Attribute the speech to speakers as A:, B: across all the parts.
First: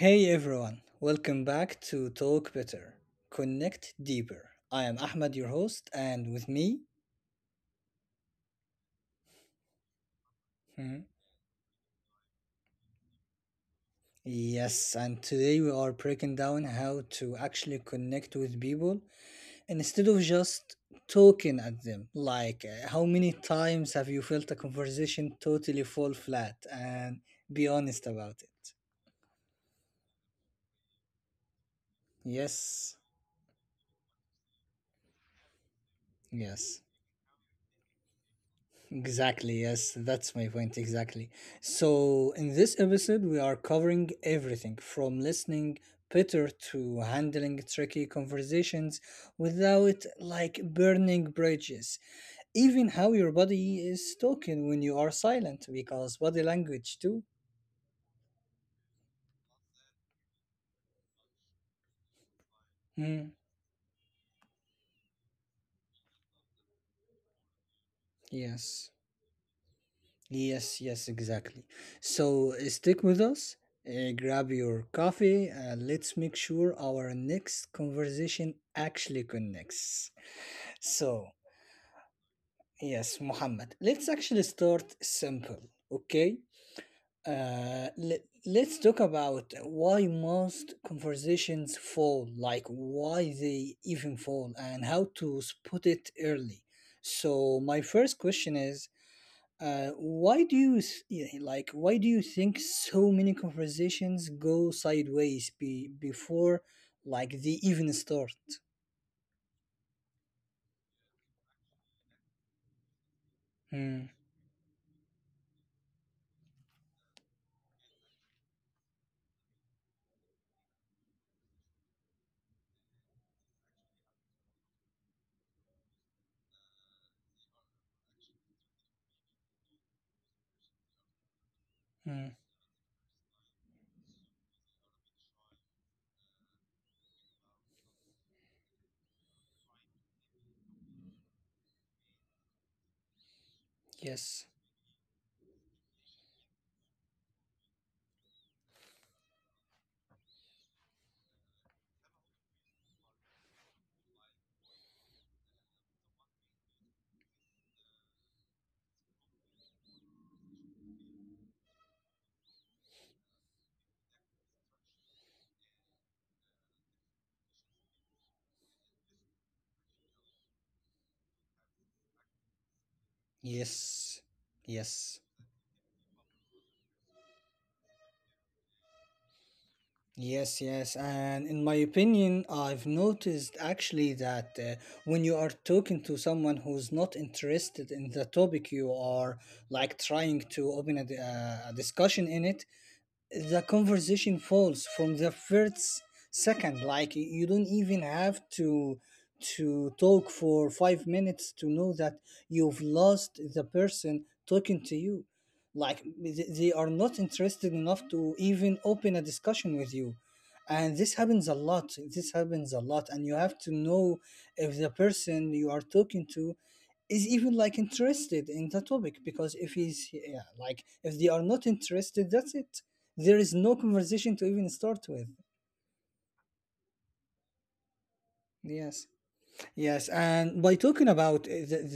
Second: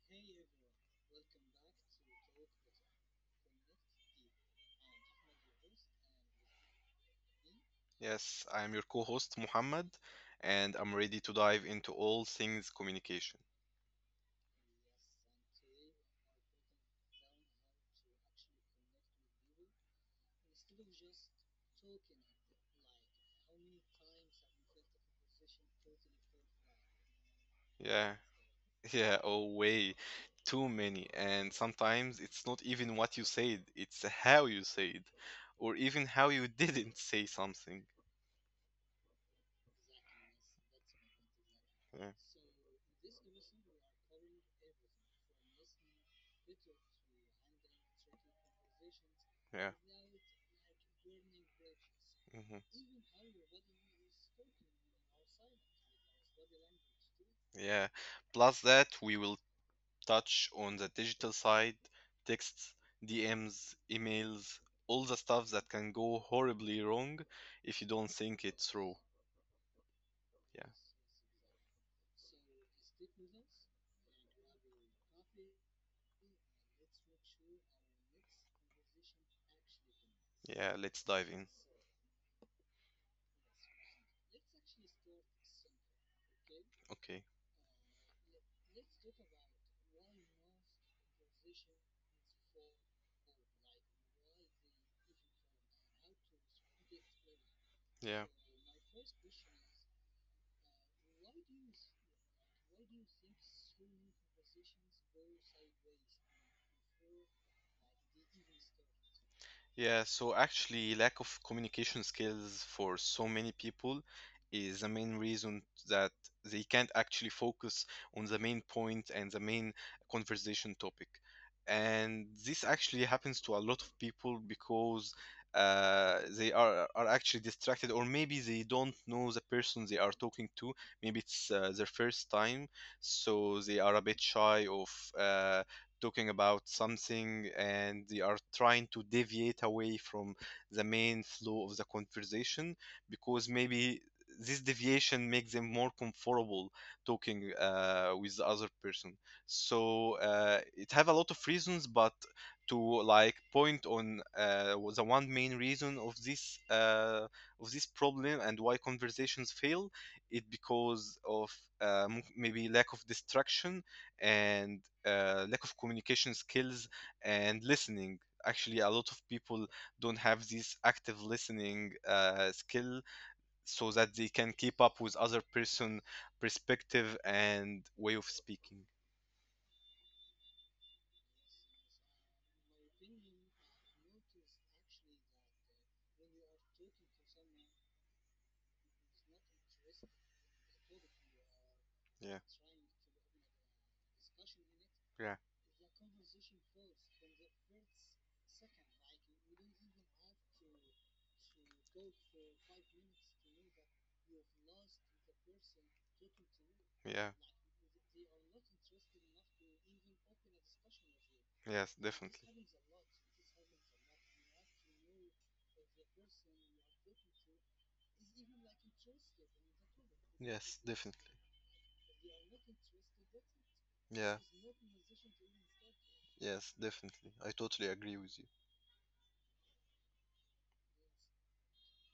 A: Hey everyone, welcome back to Talk Better, Connect Deeper. I am Ahmed, your host, and with me,
B: Yes, I am your co host, Muhammad, and I'm
A: Mhm.
B: ready to dive into all things communication.
A: Yes, and today we are breaking down how to actually connect with people instead of just talking at them. How many times have you felt a conversation totally fall flat? And be honest
B: Yeah,
A: about it.
B: yeah, oh, way too many. And sometimes it's not
A: Yes,
B: even what you said, it's how you said, or even how you
A: yes.
B: didn't say something.
A: Exactly, yes, that's my point, exactly. So, in
B: Yeah,
A: this episode, we are covering everything from listening better to handling tricky conversations without
B: yeah,
A: burning bridges, even how your
B: mhm,
A: body is talking when you are silent, because body language, too.
B: yeah. Plus, that we will touch on the digital side,
A: Mm,
B: texts, DMs, emails, all the stuff that can go horribly wrong if you don't
A: yes,
B: think it through.
A: yes, yes,
B: Yeah.
A: exactly. So, stick with us. Grab your coffee and let's make sure our next conversation actually connects. So,
B: Yeah, let's dive in.
A: yes, Muhammad, let's actually start simple, okay?
B: Okay.
A: Let's talk about why most conversations fall, like why they even fall, and how to spot it early. So, my first
B: Yeah.
A: question is, why do you th- yeah, like? Why do you think so many conversations go sideways before, they even start?
B: So lack of communication skills for so many people
A: Hmm.
B: is the main reason that they can't actually focus on the main point and the main conversation topic. And this actually happens to a lot of people because they are actually distracted, or maybe they don't know the person they are talking to. Maybe it's their first
A: hmm.
B: time, so they are a bit shy of uh, talking about something, and they are trying to deviate away from the main flow of the conversation because maybe this
A: Yes.
B: deviation makes them more comfortable talking with the other person. So it have a lot of reasons, but to like point on the one main reason of this problem and why conversations fail, it because of maybe lack of distraction and lack of communication skills and listening. Actually, a lot of people don't have this active listening skill so that they
A: Yes.
B: can keep up with other
A: Yes.
B: person perspective and way of speaking.
A: Yes, yes. And in my opinion, I've noticed actually that when you are talking to someone who's not interested in the topic you are trying to open a
B: Yeah,
A: discussion in it, the conversation falls
B: yeah,
A: from the first second. Like, you don't even have to talk for 5 minutes to know that you've lost the person talking to you. Like they are
B: yeah,
A: not interested enough to even open a discussion with you, and this happens a
B: yes,
A: lot.
B: definitely.
A: This happens a lot, and you have to know if the person you are talking to is even interested in the topic, because if he's yeah,
B: Yes,
A: like
B: definitely.
A: if they are not interested, that's it. There is no
B: Yeah,
A: conversation to even start with.
B: yes, definitely. I totally agree with you.
A: Yes, yes. And by talking about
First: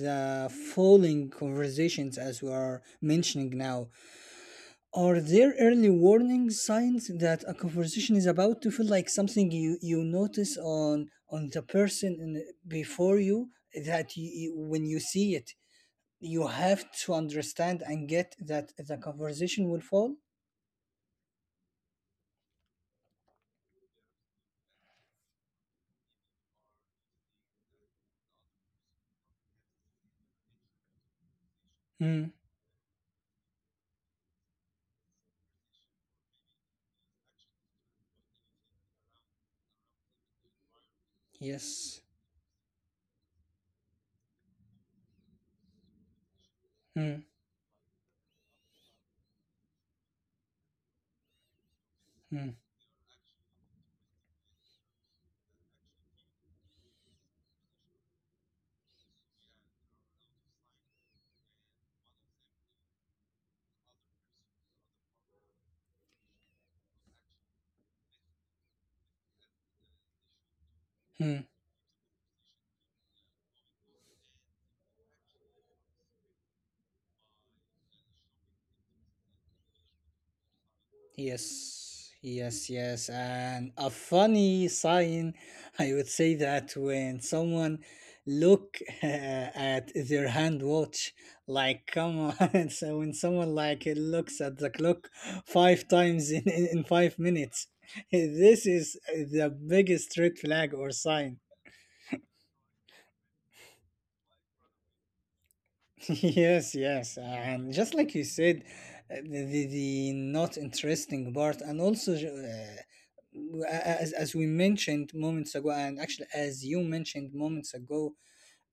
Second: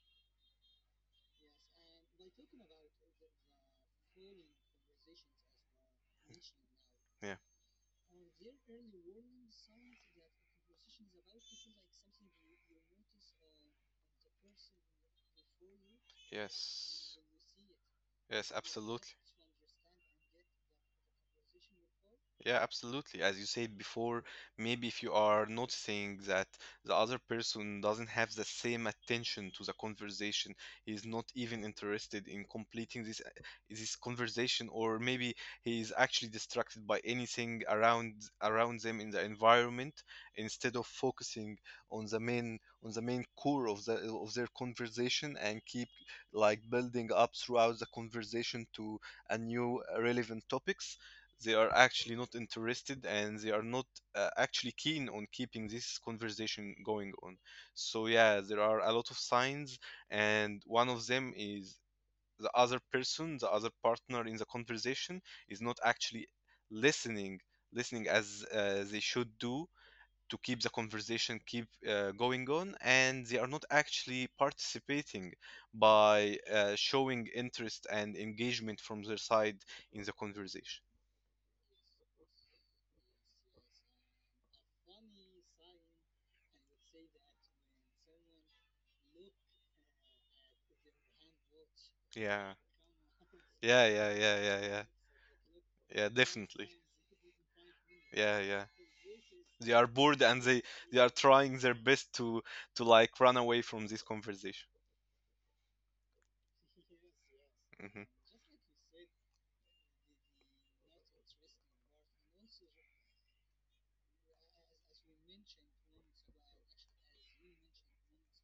A: the falling conversations, as we are mentioning now, are there early warning signs
B: Yeah.
A: that a conversation is about to feel like something you, you notice on the person in, before you that you- when you see it, you have to
B: Yes.
A: understand and get
B: Yes,
A: that the
B: absolutely.
A: conversation will fall.
B: Yeah, absolutely. As you said before, maybe if you are noticing that the other person doesn't have the same attention to the conversation, is not even
A: Hmm.
B: interested in completing this conversation, or maybe he is actually distracted by anything around them in the environment instead of focusing
A: Yes.
B: on the main core of their conversation and keep like building
A: Hmm.
B: up throughout the conversation to a new relevant topics. They are actually not
A: Hmm.
B: interested, and they are not actually keen on keeping this conversation going on. So, yeah, there are a lot of signs, and one of them is the other person, the other partner in the conversation is not actually listening, listening as they should do to keep the
A: Hmm.
B: conversation keep going on, and they are not actually participating by showing interest and engagement from their side in the conversation.
A: Yes, yes, yes. And a funny sign, I would say, that when someone look at their hand watch, like come on,
B: Yeah.
A: so when someone like
B: Yeah, yeah,
A: looks at
B: yeah,
A: the
B: yeah, yeah.
A: clock five times
B: Yeah,
A: in
B: definitely.
A: 5 minutes, this
B: Yeah, yeah.
A: is the
B: They
A: biggest
B: are
A: red
B: bored, and
A: flag or
B: they
A: sign.
B: are trying their best to like run away from this conversation.
A: Yes, yes, and just like you
B: Hmm.
A: said, the not interesting part, and also as we mentioned moments ago, and actually as you mentioned moments ago,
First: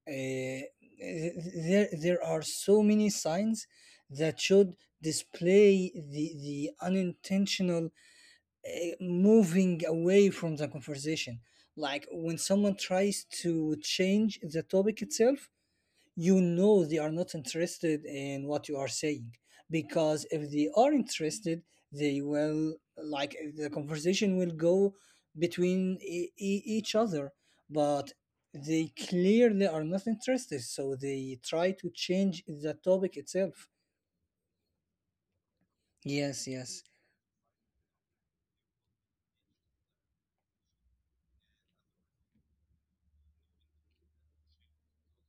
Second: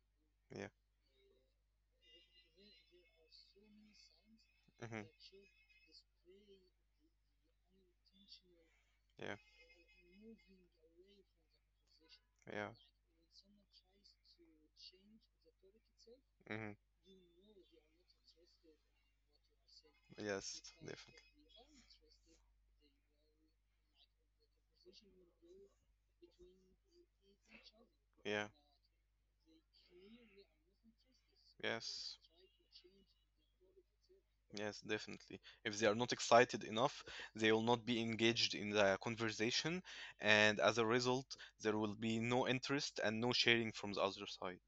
A: uh,
B: Yeah.
A: there there are so many signs that should
B: Hmm.
A: display the unintentional
B: Yeah.
A: moving away from the conversation, like when
B: Yeah.
A: someone tries to change the topic itself. You know
B: Hmm.
A: they are not interested in what you are saying, because if they
B: Yes,
A: are
B: definitely.
A: interested, they will, like the conversation will go between each other, but
B: Yeah.
A: they clearly are not interested, so they try to
B: Yes.
A: change the topic itself.
B: Yes, definitely. If they are not
A: Yes, yes.
B: excited enough, they will not be engaged in the conversation, and as a result, there will be no interest and no sharing from the other side.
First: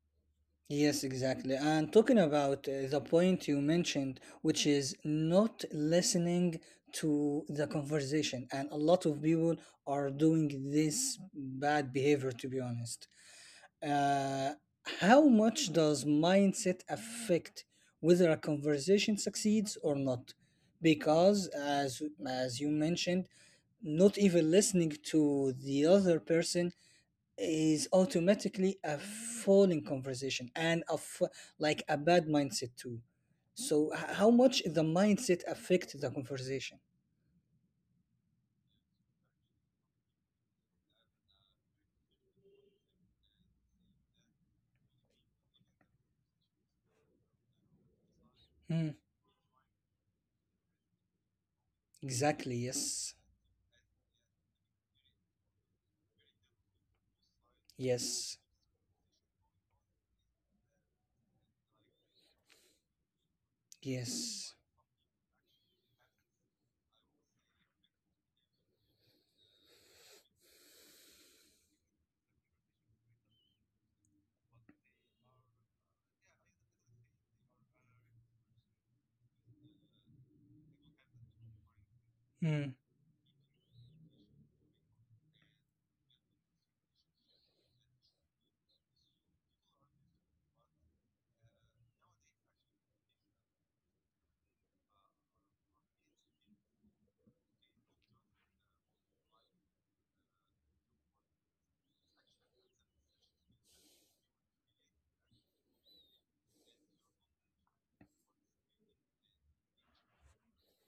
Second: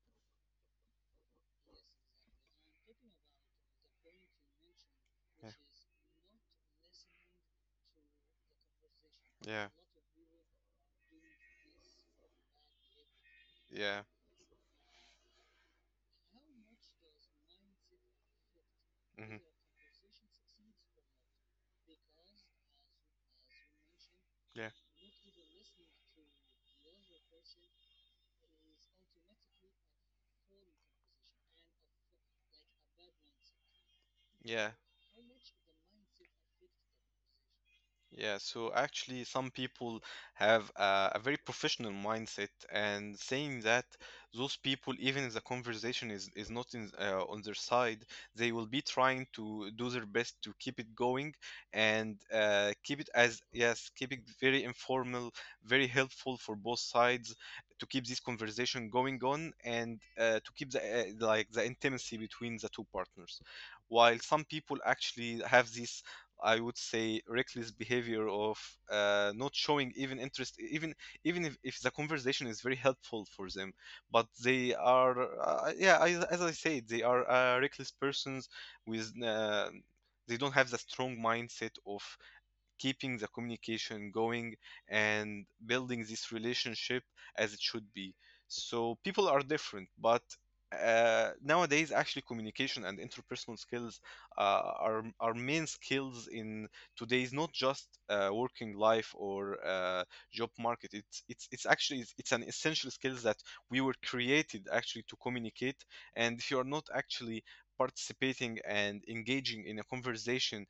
A: Yes, exactly. And talking about the point you mentioned, which is not listening to the conversation, and a lot of people
B: Yeah,
A: are doing this bad behavior, to be honest.
B: yeah,
A: Uh, how much does mindset affect whether a conversation
B: yeah. Hmm.
A: succeeds or not? Because, as you mentioned, not even
B: Yeah,
A: listening to the other person is automatically a falling conversation and a f- like a bad mindset too. So how much the
B: yeah.
A: mindset affect the conversation?
B: So some people have a very professional mindset, and saying that those people, even if the conversation is not on their side, they will
A: Hmm.
B: be trying to do their best to keep it going and
A: Exactly. Yes.
B: keep it as, yes, keep it very informal, very helpful for both sides to keep this
A: Yes.
B: conversation going on and to keep the like the intimacy between the two partners. While
A: Yes.
B: some people actually have this, I would say, reckless behavior of not showing even interest, even if the conversation is very helpful for them. But they are, as I said, they are reckless persons with they don't have the strong mindset of
A: Hmm.
B: keeping the communication going and building this relationship as it should be. So people are different, but nowadays actually communication and interpersonal skills are main skills in today's not just working life or job market. It's actually it's an essential skills that we were created actually to communicate. And if you are not actually participating and engaging in a conversation,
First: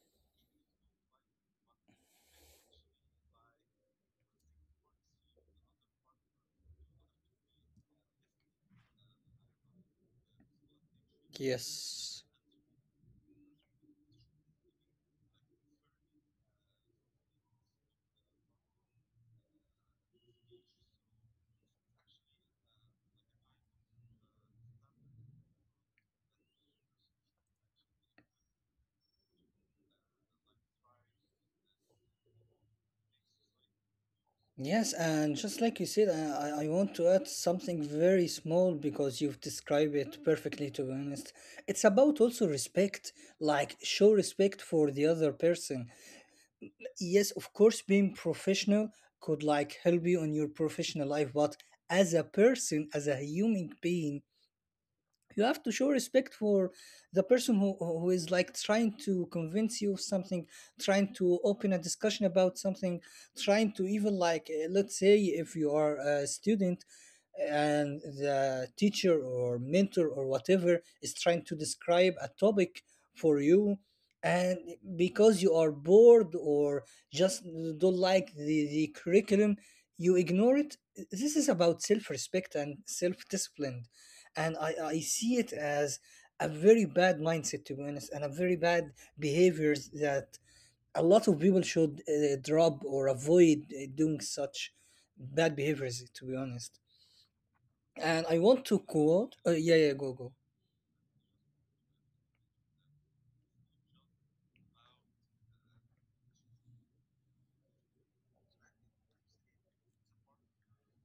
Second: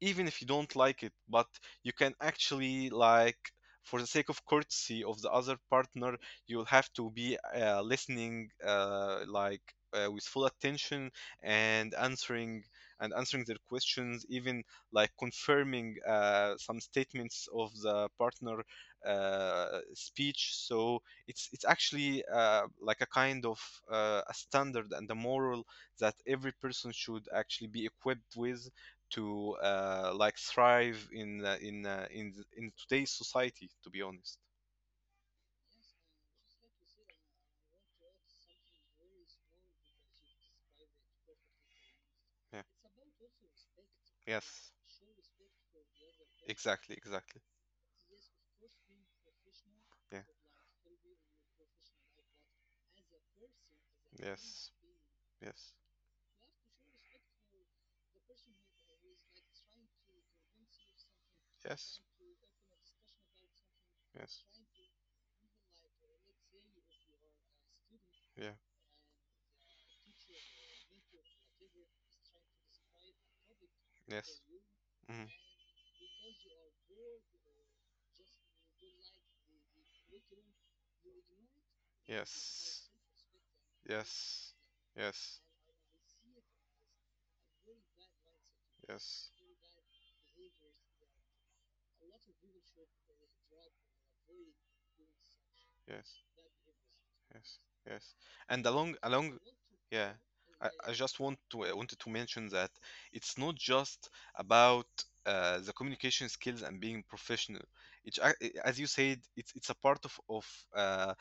B: even if you don't like it, but you can actually like for the sake of courtesy of the other partner, you'll have to be listening with full attention and
A: Yes.
B: answering their questions, even like confirming some statements of the partner speech. So it's actually like a kind of a standard and a moral that every person should actually be equipped with to like thrive in in today's society. To be honest,
A: Yes, and just like you said, I want to add something very small because you've described it perfectly, to be honest. It's about also
B: yeah,
A: respect, like show respect
B: yes,
A: for the other person.
B: exactly,
A: Yes,
B: exactly,
A: of course, being professional could like help
B: yeah,
A: you on your professional life, but as a person, as a human being,
B: yes,
A: you have
B: yes,
A: to show respect for the person who is like trying to convince you of something, trying to open a
B: yes,
A: discussion about something, trying to even
B: yes,
A: like, let's say, if you are a student and
B: yeah,
A: the teacher or mentor or whatever is trying to describe a topic for you,
B: yes,
A: and
B: hmm,
A: because you are bored or just don't like the curriculum you ignore it, this is about self-respect
B: yes,
A: and self-discipline.
B: yes,
A: And I
B: yes,
A: see it as a very bad mindset, to be honest, and a very bad
B: yes,
A: behaviors that a lot of people should drop or avoid doing such bad behaviors,
B: yes,
A: to be honest.
B: yes, yes.
A: And I
B: And
A: want to
B: along, along,
A: quote yeah yeah
B: yeah,
A: go go
B: I just want to I wanted to mention that it's not just about the communication skills and being professional. It's as you said, it's a part of uh,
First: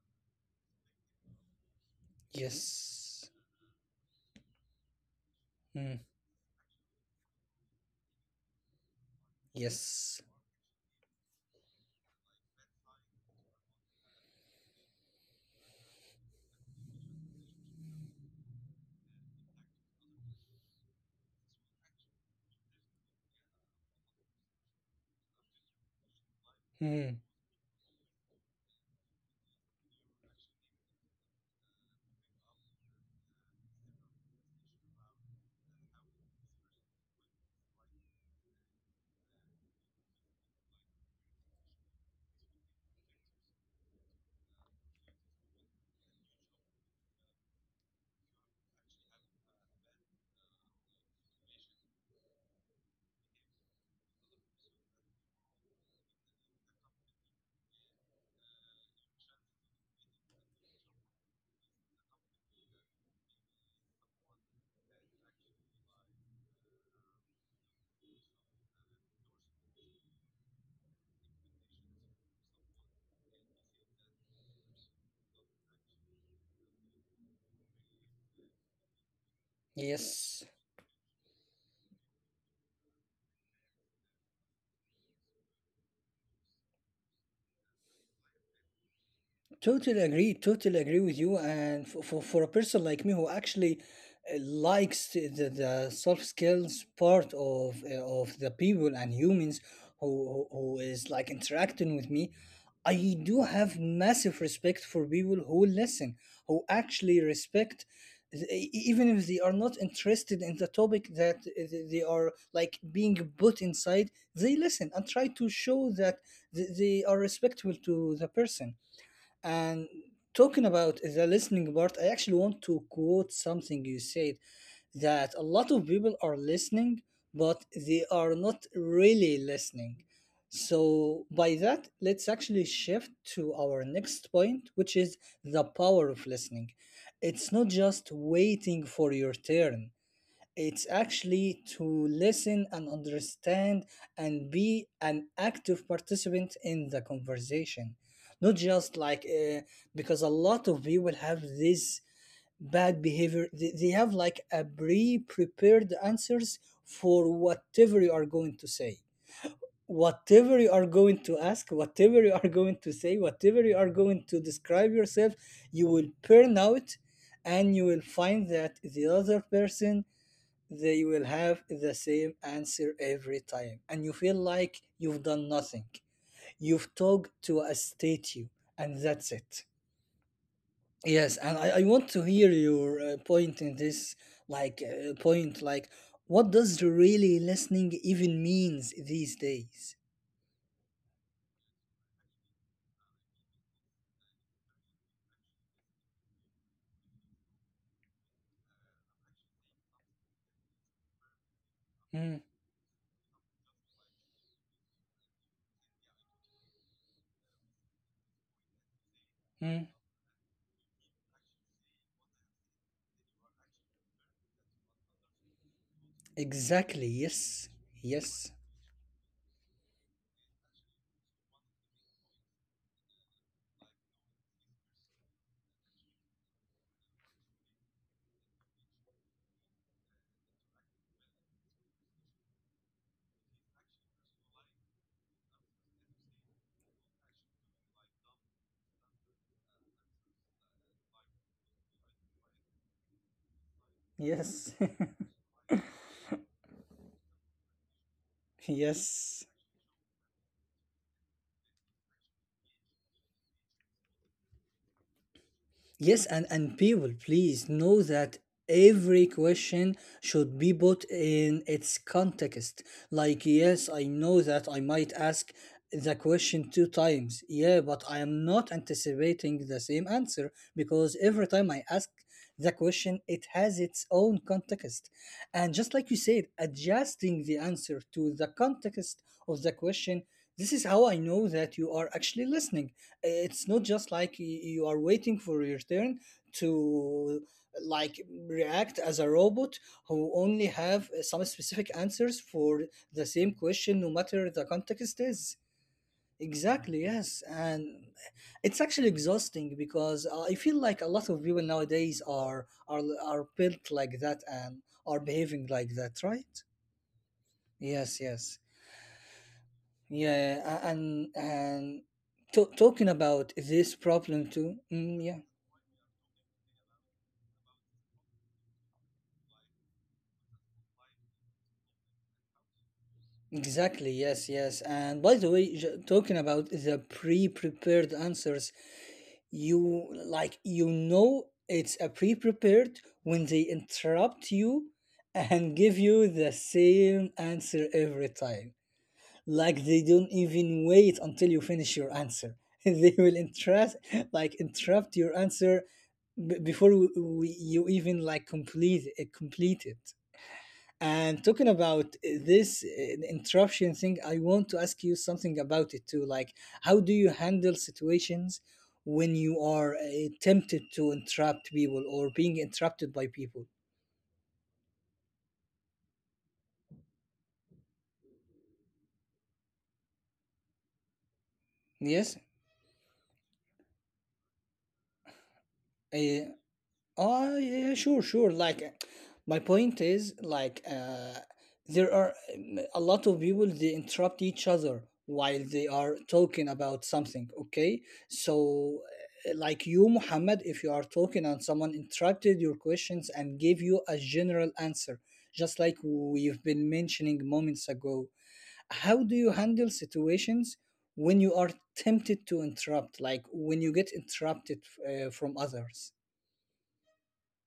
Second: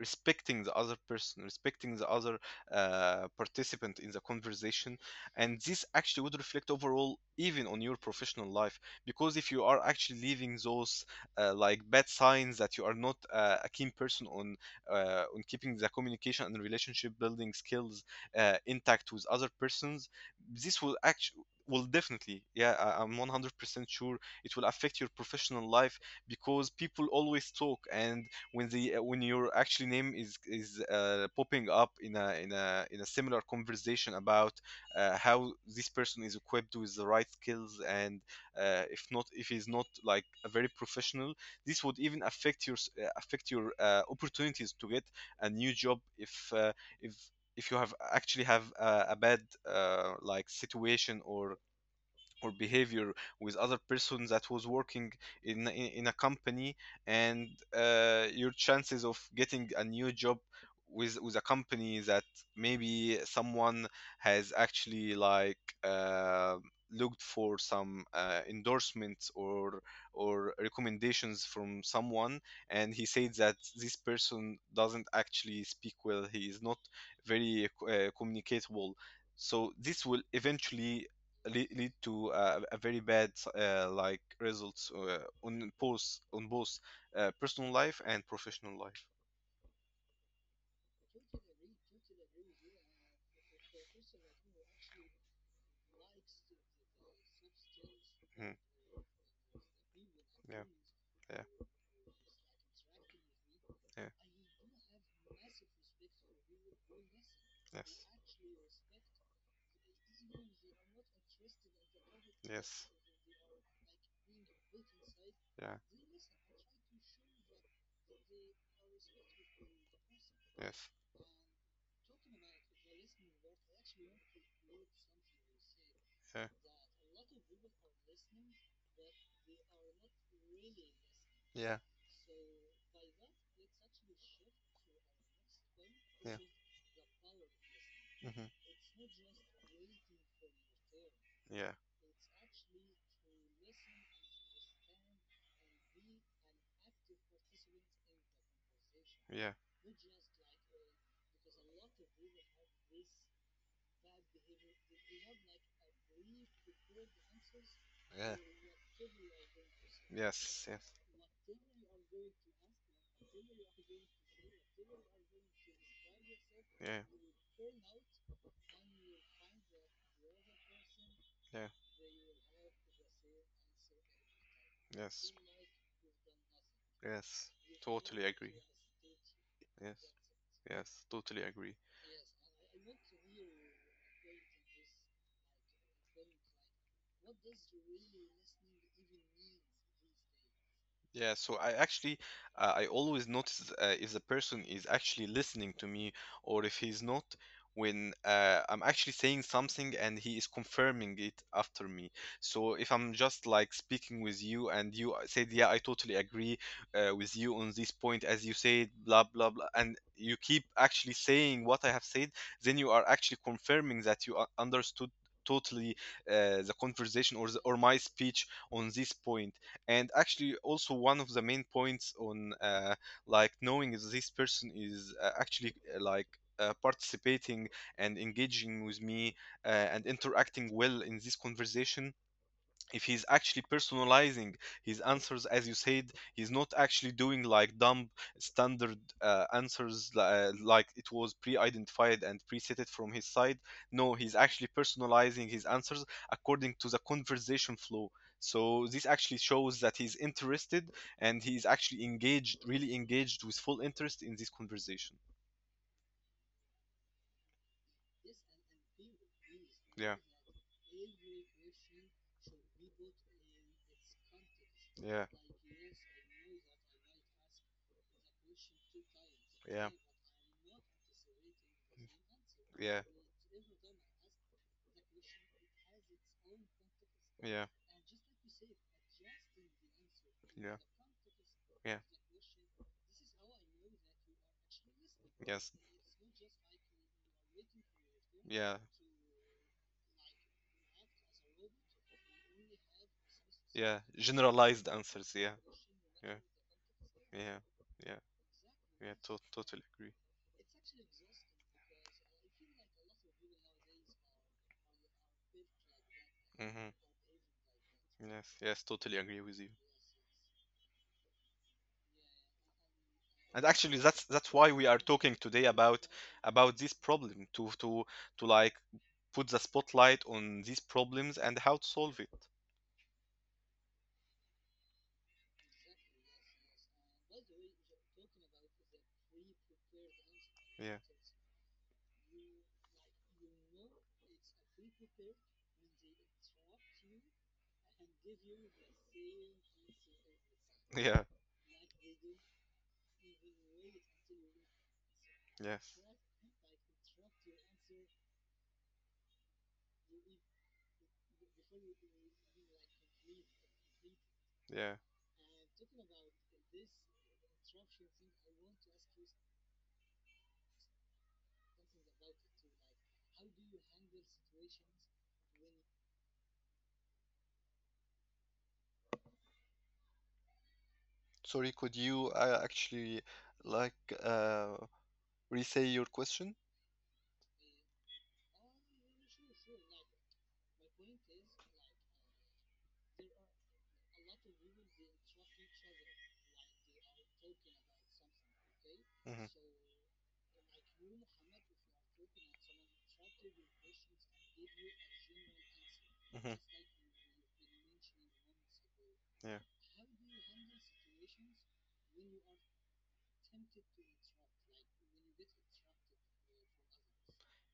B: respecting the other person, respecting the other
A: Yes.
B: participant in the conversation. And this
A: Hmm.
B: actually would reflect overall even on your professional life, because if you are
A: Yes.
B: actually leaving those like bad signs that you are not a keen person on keeping the communication and relationship building skills intact with other persons, this will actually will definitely I'm 100% sure it will affect your professional life, because people
A: Hmm.
B: always talk, and when the when your actually name is popping up in a in a in a similar conversation about how this person is equipped with the right skills, and if not, if he's not like a very professional, this would even affect affect your opportunities to get a new job if if if you have a bad like situation or behavior with other person that was working in in, in a company, and your chances of getting a new job with a company that maybe someone has actually like uh, looked for some endorsements or recommendations from someone, and he said that this person doesn't actually speak well, he is not very communicatable, so this will
A: Yes.
B: eventually lead to a very bad like results on both personal life and professional life.
A: Totally agree. Totally agree with you. And for a person like me who actually likes the soft skills part
B: Mhm.
A: of the people and humans
B: Yeah,
A: who is
B: yeah,
A: like interacting with me, I do have
B: yeah.
A: massive respect for people who listen, who actually
B: Yes,
A: respect, even if they are not interested in the topic that they are
B: yes,
A: like being put inside. They listen and try
B: yeah,
A: to show that they are respectful to the person. And
B: yes,
A: talking about the listening part, I actually want to quote something you said, that a lot
B: yeah,
A: of people are listening, but they are not really listening.
B: yeah,
A: So, by that, let's actually shift to our next point, which is the
B: yeah.
A: power of listening. It's not
B: Hmm.
A: just waiting for your turn, it's
B: Yeah,
A: actually to listen and understand and be an active participant in the conversation. Not just
B: yeah,
A: like, because a lot of people have this bad behavior. They have like a pre prepared answers for
B: yeah.
A: whatever you are going to say.
B: Yes, yes,
A: Whatever you are going to ask, whatever you are going to say, whatever you are going to describe yourself, you will burn
B: yeah,
A: out and you will find that the other person, they will
B: yeah,
A: have the same answer every time, and you feel like you've
B: yes.
A: done nothing. You've talked
B: Yes,
A: to a
B: totally
A: statue,
B: agree.
A: and that's it.
B: Yes, yes, totally agree.
A: I want to hear your point in this, like, what does really listening even means these days?
B: Yeah, so I actually I always notice if the person is actually listening to me or if he's not, when I'm actually saying something and he is confirming it after me.
A: Mm,
B: So if I'm just like speaking with you and you said, "Yeah, I totally agree with you on this point," as you said, blah blah blah,
A: mm,
B: and you keep actually saying what I have said, then you are actually confirming that you understood totally the
A: exactly.
B: conversation or or
A: Yes.
B: my speech
A: Yes.
B: on this point. And actually also one of the main points on like knowing if this person is actually participating and engaging with me and interacting well in this conversation, if he's actually personalizing his answers, as you said, he's not actually doing like dumb standard answers like it was pre-identified and presetted from his side, no, he's actually personalizing his
A: Yes.
B: answers according to the conversation flow, so this actually shows that he's
A: yes.
B: interested and he's actually engaged, really engaged, with full interest in this conversation.
A: Yes, and people, please know that
B: Yeah.
A: every question should be put in its context. Like, yes,
B: Yeah.
A: I know that I might ask the question two times. Yeah, but I am
B: Yeah.
A: not anticipating the same answer, because every
B: Yeah.
A: time I ask the question, it has its own context. And just
B: Yeah.
A: like you
B: Yeah.
A: said, adjusting the answer to the context of the question.
B: Yeah.
A: This is how I know that you are actually listening. It's not
B: Yes.
A: just like you are waiting for your turn
B: Yeah.
A: to like react as a robot who only have some specific answers for
B: Yeah.
A: the same
B: Generalized
A: question no
B: answers. Yeah.
A: matter the context
B: Yeah.
A: is.
B: Yeah.
A: Exactly,
B: Yeah.
A: yes. And
B: Yeah. Totally
A: it's
B: agree.
A: actually exhausting, because I feel like a lot of people nowadays are built like that and are behaving
B: Hmm.
A: like that, right?
B: Yes, yes, totally
A: Yes,
B: agree with
A: yes.
B: you.
A: yeah a- and
B: And
A: To,
B: actually
A: talking
B: that's
A: about
B: why we
A: this
B: are talking
A: problem
B: today
A: too.
B: about
A: Mm, yeah.
B: this problem to like put the spotlight on these problems and how to solve it.
A: Exactly, yes, yes. And by the way, talking about the pre-prepared answers,
B: Yeah.
A: you like you know it's a pre-prepared when they interrupt you and give you the same answer every time. Like, they
B: Yeah.
A: don't even wait until you finish your answer. They will interrupt,
B: Yes.
A: like interrupt your answer you even like complete it, complete it.
B: Yeah.
A: And talking about this interruption thing, I want to ask you something about it too. Like, how do you handle situations when you are tempted to interrupt people or being interrupted by people?
B: Sorry, could you actually like
A: Yes,
B: uh, re-say your question?
A: uh, Ah, yeah, sure, sure. My point is, like, there are a lot of people they interrupt each other while they are talking about something. Okay, so
B: Hmm.
A: like you, Muhammad, if you are talking and someone interrupted your questions and gave you a general answer, just like
B: Hmm.
A: we've been mentioning moments ago, how do you
B: Yeah.
A: handle situations when you are tempted to interrupt, like when you get interrupted from others?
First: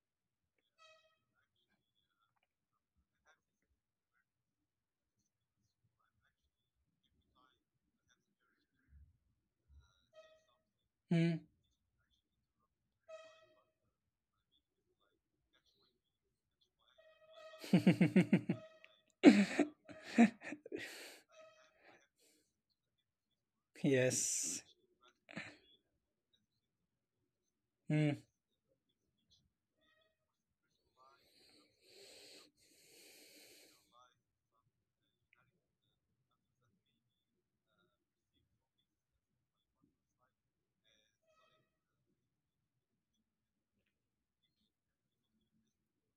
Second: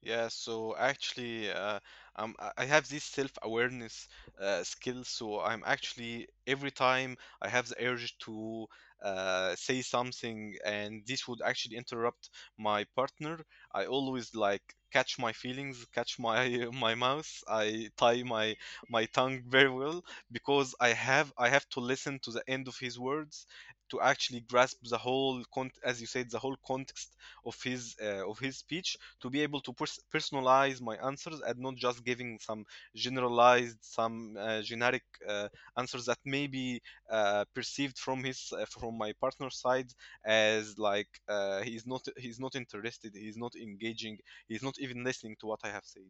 B: Yeah, so actually, I have this self-awareness skill. So I'm actually every time I have the urge to say something, and this would actually interrupt my partner. I always like catch my feelings, catch my my mouth. I tie my tongue very well, because I have to listen to the end of his words to actually
A: yes.
B: grasp the whole con, as you said, the whole context
A: Mm.
B: of his speech to be able to personalize my answers and not just giving some generalized, some generic answers that may be perceived from his from my partner's side as like he's not interested, he's not engaging, he's not even listening to what I have said.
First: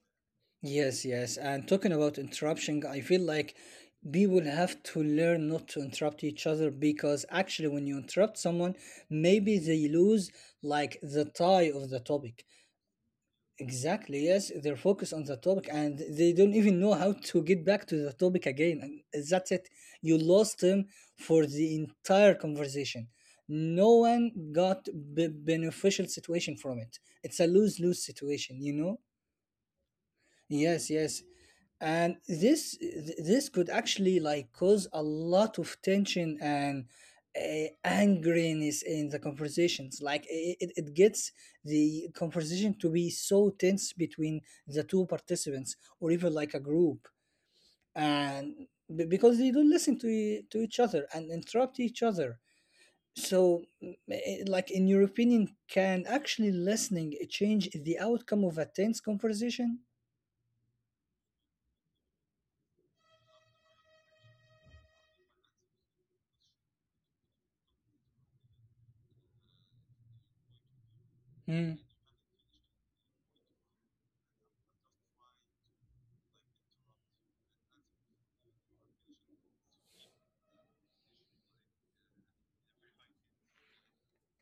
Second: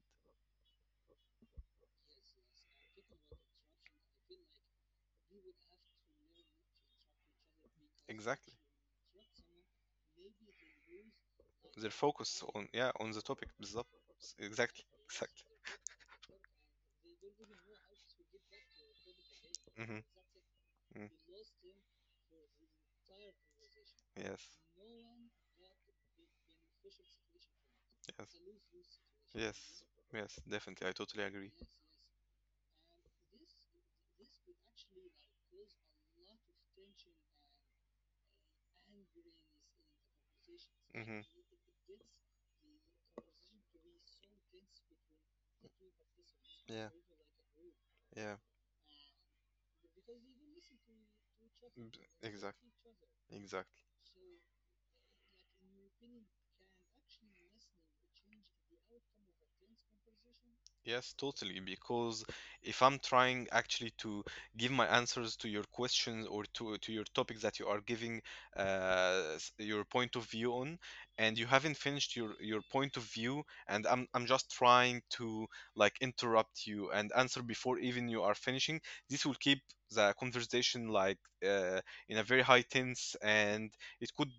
A: Yes, yes. And talking about interruption, I feel like people have to learn not to interrupt each other, because actually, when you interrupt
B: Exactly.
A: someone, maybe they lose like the tie of
B: Their
A: the
B: focus
A: topic.
B: on, yeah, on the topic بالظبط.
A: Exactly, yes, they're
B: Exactly.
A: focused on the
B: Exactly.
A: topic and they don't even know how to get back to the topic again. And that's it.
B: Hmm.
A: You lost them for the entire conversation. No one
B: Yes.
A: got beneficial situation from it. It's a lose-lose
B: Yes.
A: situation, you know?
B: Yes. Yes.
A: Yes,
B: Definitely. I
A: yes.
B: totally agree.
A: And this could actually like cause a lot of tension and angriness in the conversations. Like, it
B: Mm-hmm.
A: gets the conversation to be so tense between the two participants or even like a
B: Yeah.
A: group.
B: Yeah.
A: And because they don't listen to to each other and interrupt each
B: B-
A: other.
B: Exactly.
A: So
B: Exact.
A: mm, eh, like in your opinion, can actually listening change the outcome of a tense conversation?
B: Yes, totally. Because if I'm trying actually to give my answers to your questions or to your topic that you are giving your point of view on, and you
A: Hmm.
B: haven't finished your point of view, and I'm just trying to like interrupt you and answer before even you are finishing, this will keep the conversation like uh, in a very high tense, and it could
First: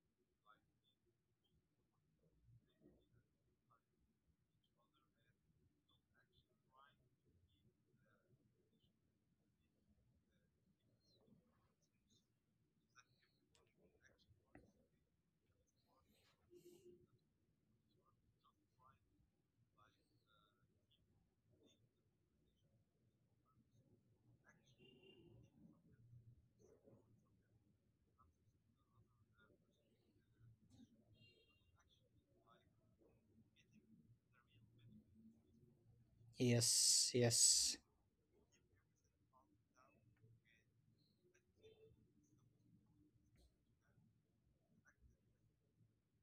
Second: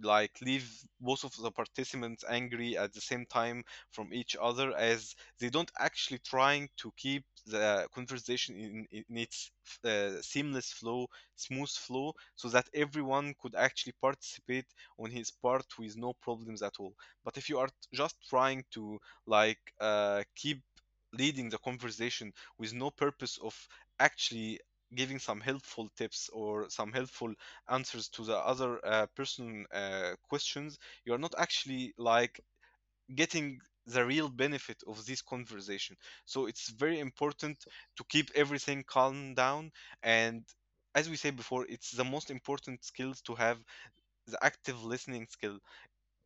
B: like leave both of the participants angry at the same time from each other as they don't actually trying to keep the conversation in its seamless flow, smooth flow, so that everyone could actually participate on his part with no problems at all. But if you are just trying to like keep leading the conversation with no purpose of actually giving some helpful tips or some helpful answers to the other person questions you are not actually like getting the real benefit of this conversation. So it's very
A: Yes,
B: important
A: yes,
B: to keep everything calm down and as we said before, it's the most important skills to have the active listening skills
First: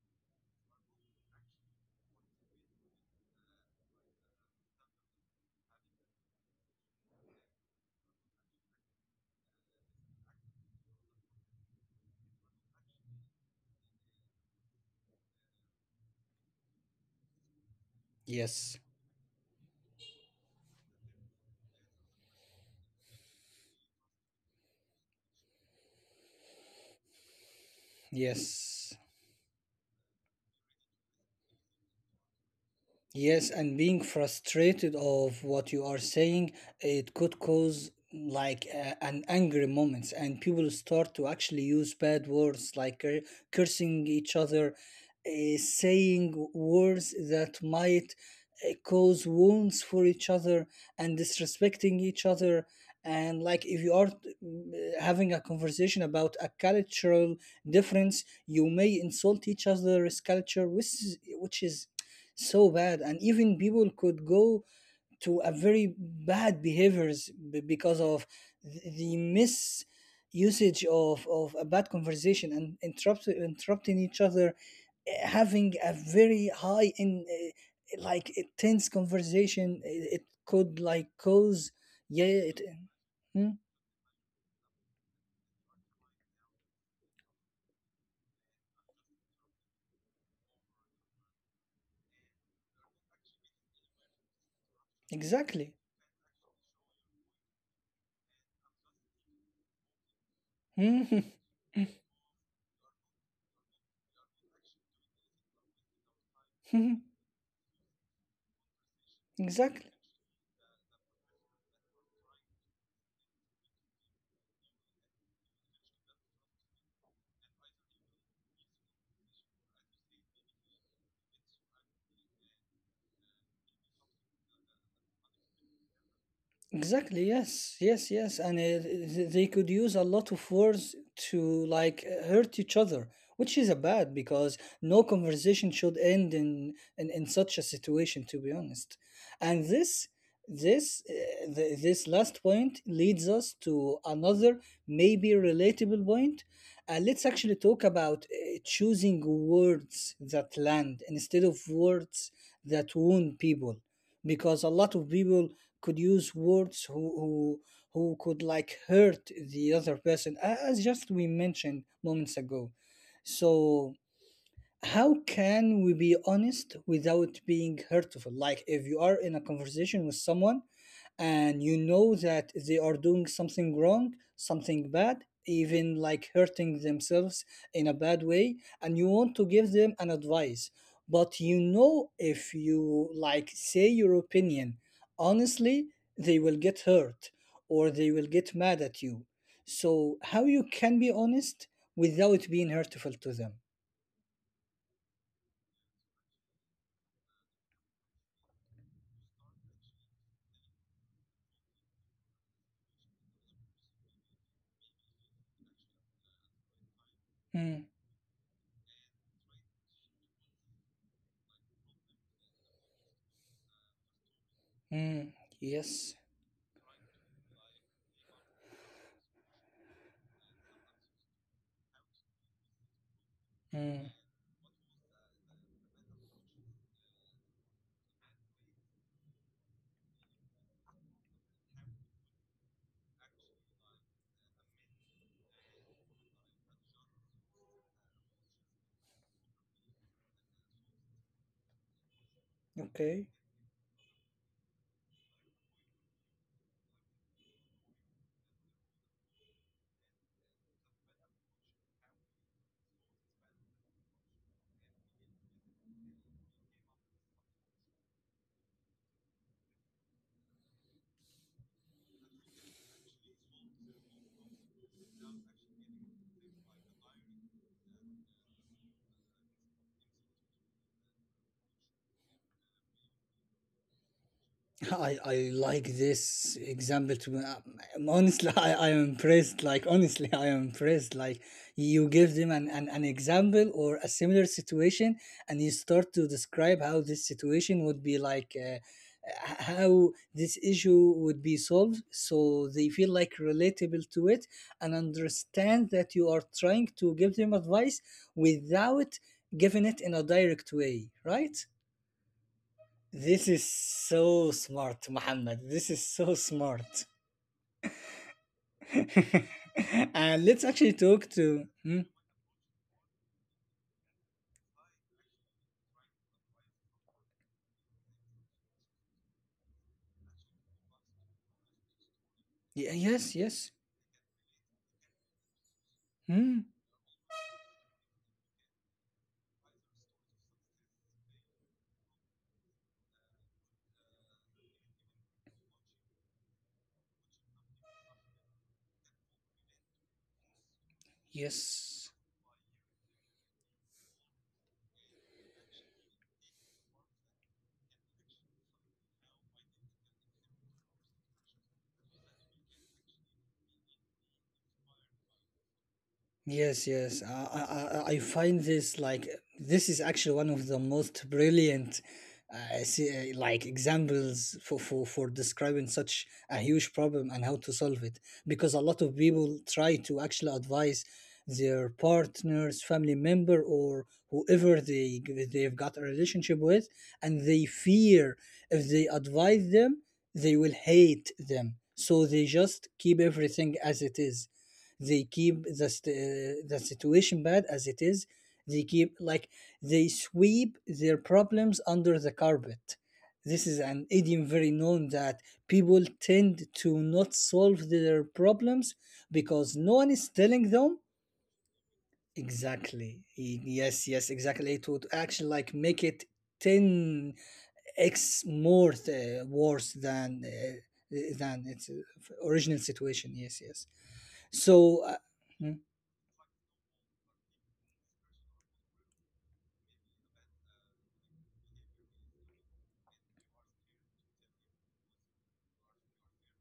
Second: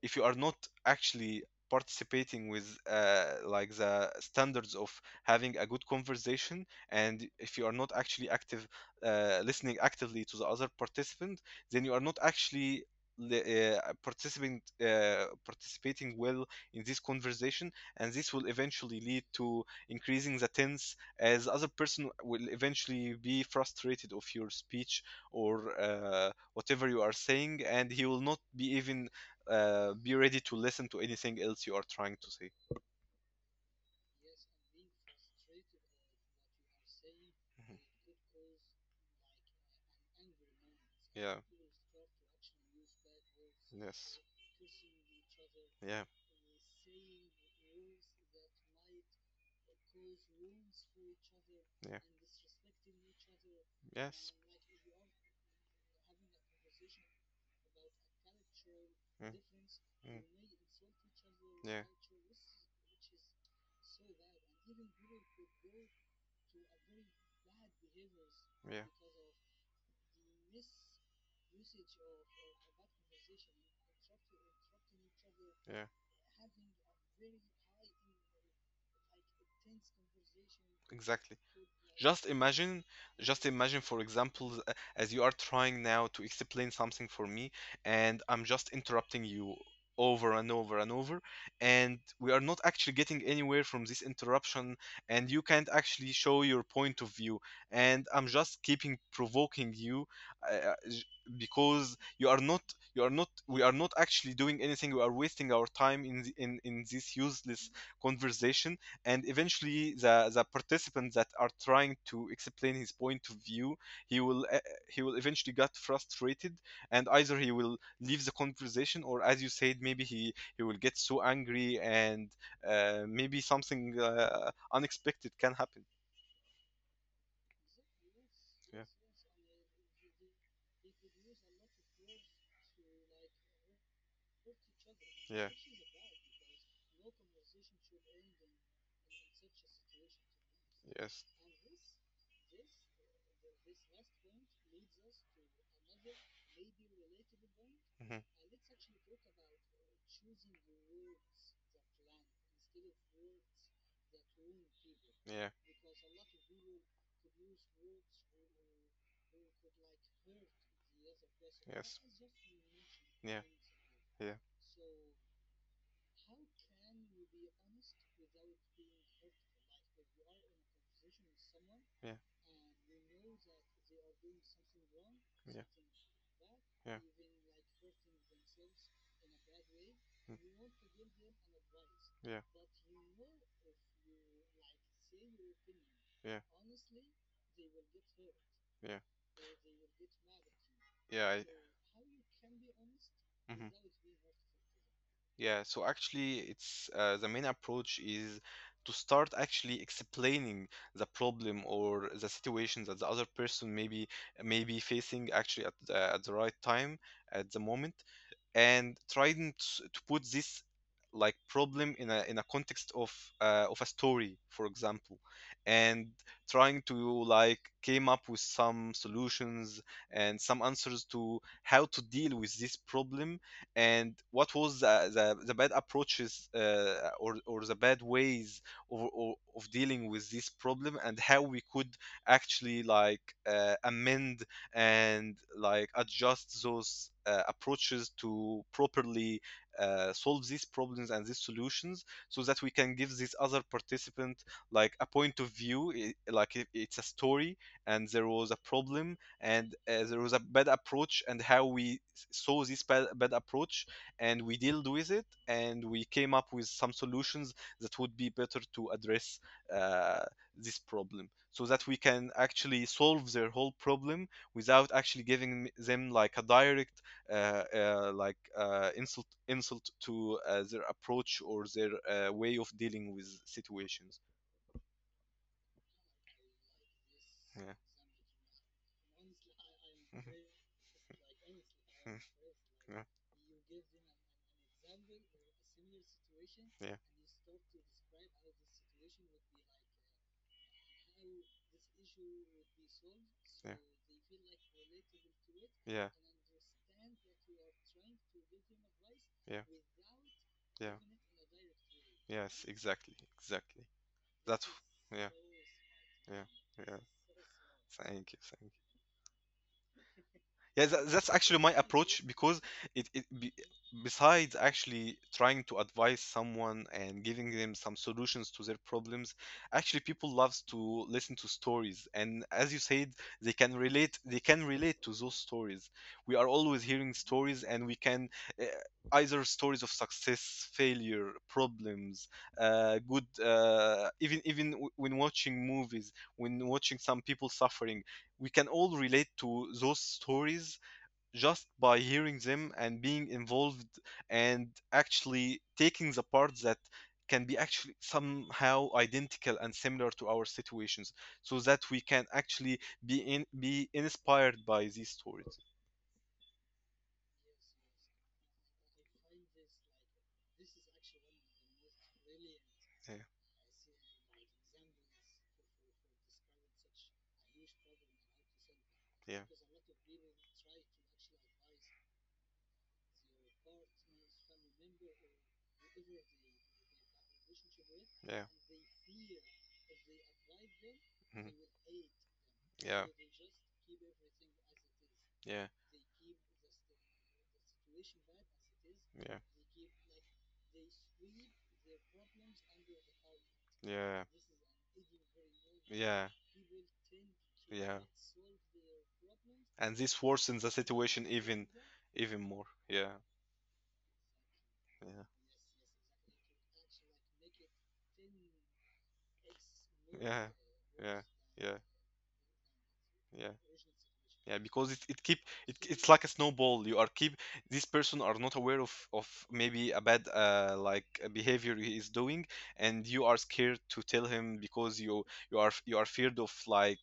B: if you are not actually participating with like the standards of having a good conversation and if you are not actually active listening actively to the other participant then you are not actually participating well in this conversation and this will
A: yes,
B: eventually lead to increasing the tense as the other person will eventually be frustrated of your speech or whatever you are saying and he will not be
A: yes.
B: even be ready to listen to anything else you are trying to say.
A: Yes, and being frustrated of what you are saying, it could
B: Mhm.
A: cause like an angry moments, and people start
B: Yeah.
A: to actually use bad words like cursing
B: Yes.
A: each other,
B: Yeah.
A: saying words that might cause wounds for each other, and
B: Yeah.
A: disrespecting each other. And like if you are
B: Yes.
A: having a conversation about a cultural difference,
B: Mm.
A: you may insult
B: Mm.
A: each other's culture, which is,
B: Yeah.
A: which is so bad, and even people could go to a very bad behaviors because of
B: Yeah.
A: the mis usage of a bad conversation, and interrupting each other, having
B: Yeah.
A: a very high in like a tense conversation, it could like
B: Exactly.
A: cause.
B: Just
A: Yeah, it.
B: imagine, just
A: Hmm.
B: imagine, for example, as you are trying now to explain something for me, and I'm just interrupting you over and over and over, and we are not actually getting anywhere from this interruption, and you can't
A: Exactly.
B: actually show your point of view, and I'm just keeping provoking you, uh, uh, j- because you are not, we are not actually doing anything. We are wasting our time in in this useless conversation and
A: Exactly.
B: eventually the participants that are trying to explain his point of view he will uh, he will eventually get frustrated and either he will leave the conversation or as you said maybe he will get so angry and maybe something unexpected can happen.
A: Exactly, yes, yes, yes. And
B: Yeah,
A: they could use a lot of words to like hurt each other, which is a bad
B: yeah,
A: because no conversation should end in such a situation, to be honest. And
B: yes.
A: this last point leads us to another maybe relatable point. Let's
B: Hmm.
A: actually talk about choosing words that land instead of words that wound people, because a
B: Yeah.
A: lot of people could use words who could like hurt the other person, as just we
B: Yes.
A: mentioned moments ago.
B: Yeah, yeah,
A: So how can we be honest without being hurtful? Like, if you are in a conversation with someone
B: yeah, yeah,
A: and you know that
B: yeah, mm,
A: they are doing something wrong, something bad, even like hurting themselves in a bad way, and you want to give them an advice, but you know if you like say your opinion
B: yeah, yeah,
A: honestly, they will get hurt or they
B: yeah,
A: will get mad at you. So how
B: yeah.
A: you can be honest without being
B: Mhm.
A: hurtful to them?
B: Yeah, so actually, it's the main approach is to start actually explaining the problem or the situation that the other person may be facing actually at the right time at the moment,
A: Hmm.
B: and trying to put this like problem in a context of a story, for example,
A: Mm,
B: and trying
A: yes.
B: to like came up with some solutions and some answers to how to deal with this problem and what
A: Mm,
B: was the bad approaches or the bad ways of dealing with this problem and how we could actually like amend and like adjust those approaches to properly solve these problems and these solutions so that we can give this other
A: okay.
B: participant like a point of view like if it's a story and there was a problem and there was a bad approach and how we saw this bad, bad approach and we dealt with it and we came up with some solutions that would be better to address uh, this problem so that we can actually solve their whole problem without actually giving them like a direct insult to their approach or their way of dealing with situations.
A: I like this example to
B: Yeah.
A: honestly. I am impressed,
B: Mhm.
A: like, honestly, I am impressed, like
B: Mhm.
A: you give
B: Yeah.
A: them an example or a similar situation, and you start to describe how this situation would be like, how this issue would be solved, so they feel like relatable to it and
B: Yeah.
A: understand that you are trying to give them advice without
B: Yeah.
A: giving it in a direct way, right?
B: Yes. Exactly.
A: This
B: Exactly.
A: is
B: this
A: so
B: That's. Smart.
A: smart, Muhammad. This is
B: Yeah.
A: so
B: Man, this
A: smart.
B: smart. Thank you. Thank you.
A: And let's
B: Yeah,
A: actually
B: that's
A: talk
B: actually
A: to.
B: my
A: Hmm?
B: approach because it, it be, besides actually trying to advise someone and giving them some solutions to their problems, actually people loves to listen to stories. And as you said,
A: Yes,
B: they
A: yes.
B: can relate. They can relate to those stories. We are
A: Hmm?
B: always hearing stories, and we can uh, either stories of success, failure, problems, good. Even when watching movies, when watching some people suffering we can all relate to those stories just
A: Yes.
B: by hearing them and being involved and actually taking the parts that can be actually somehow identical and similar to our situations so that we can actually be inspired by these stories.
A: Yes, yes. I find this like this is actually one of the most brilliant, like examples for describing such a huge problem and how to solve it. Because a lot of
B: Yeah,
A: people try
B: yeah,
A: to actually advise their partners, family member, or whoever they've got a relationship with, and they fear
B: yeah.
A: if they advise them, they will hate
B: Mhm.
A: them. So they just
B: Yeah,
A: keep everything as it is. They keep
B: yeah,
A: the situation bad as it is. They keep,
B: yeah.
A: like, they sweep their problems under the carpet. This is an
B: Yeah.
A: idiom very known that people
B: Yeah.
A: tend to not solve
B: Yeah.
A: their problems because
B: And
A: no one
B: this
A: is
B: worsens the
A: telling them.
B: situation even even more. Yeah.
A: Exactly. Yes, yes, exactly. It would
B: Yeah.
A: actually like make it 10x more worse
B: Yeah.
A: than
B: Yeah.
A: uh,
B: Yeah.
A: than its original situation.
B: Yeah,
A: Yes, yes.
B: yeah, because it
A: so uh,
B: keep it,
A: mm,
B: it's like a snowball you are keep this person are not aware of maybe a bad like a behavior he is doing and you are scared to tell him because you are feared of like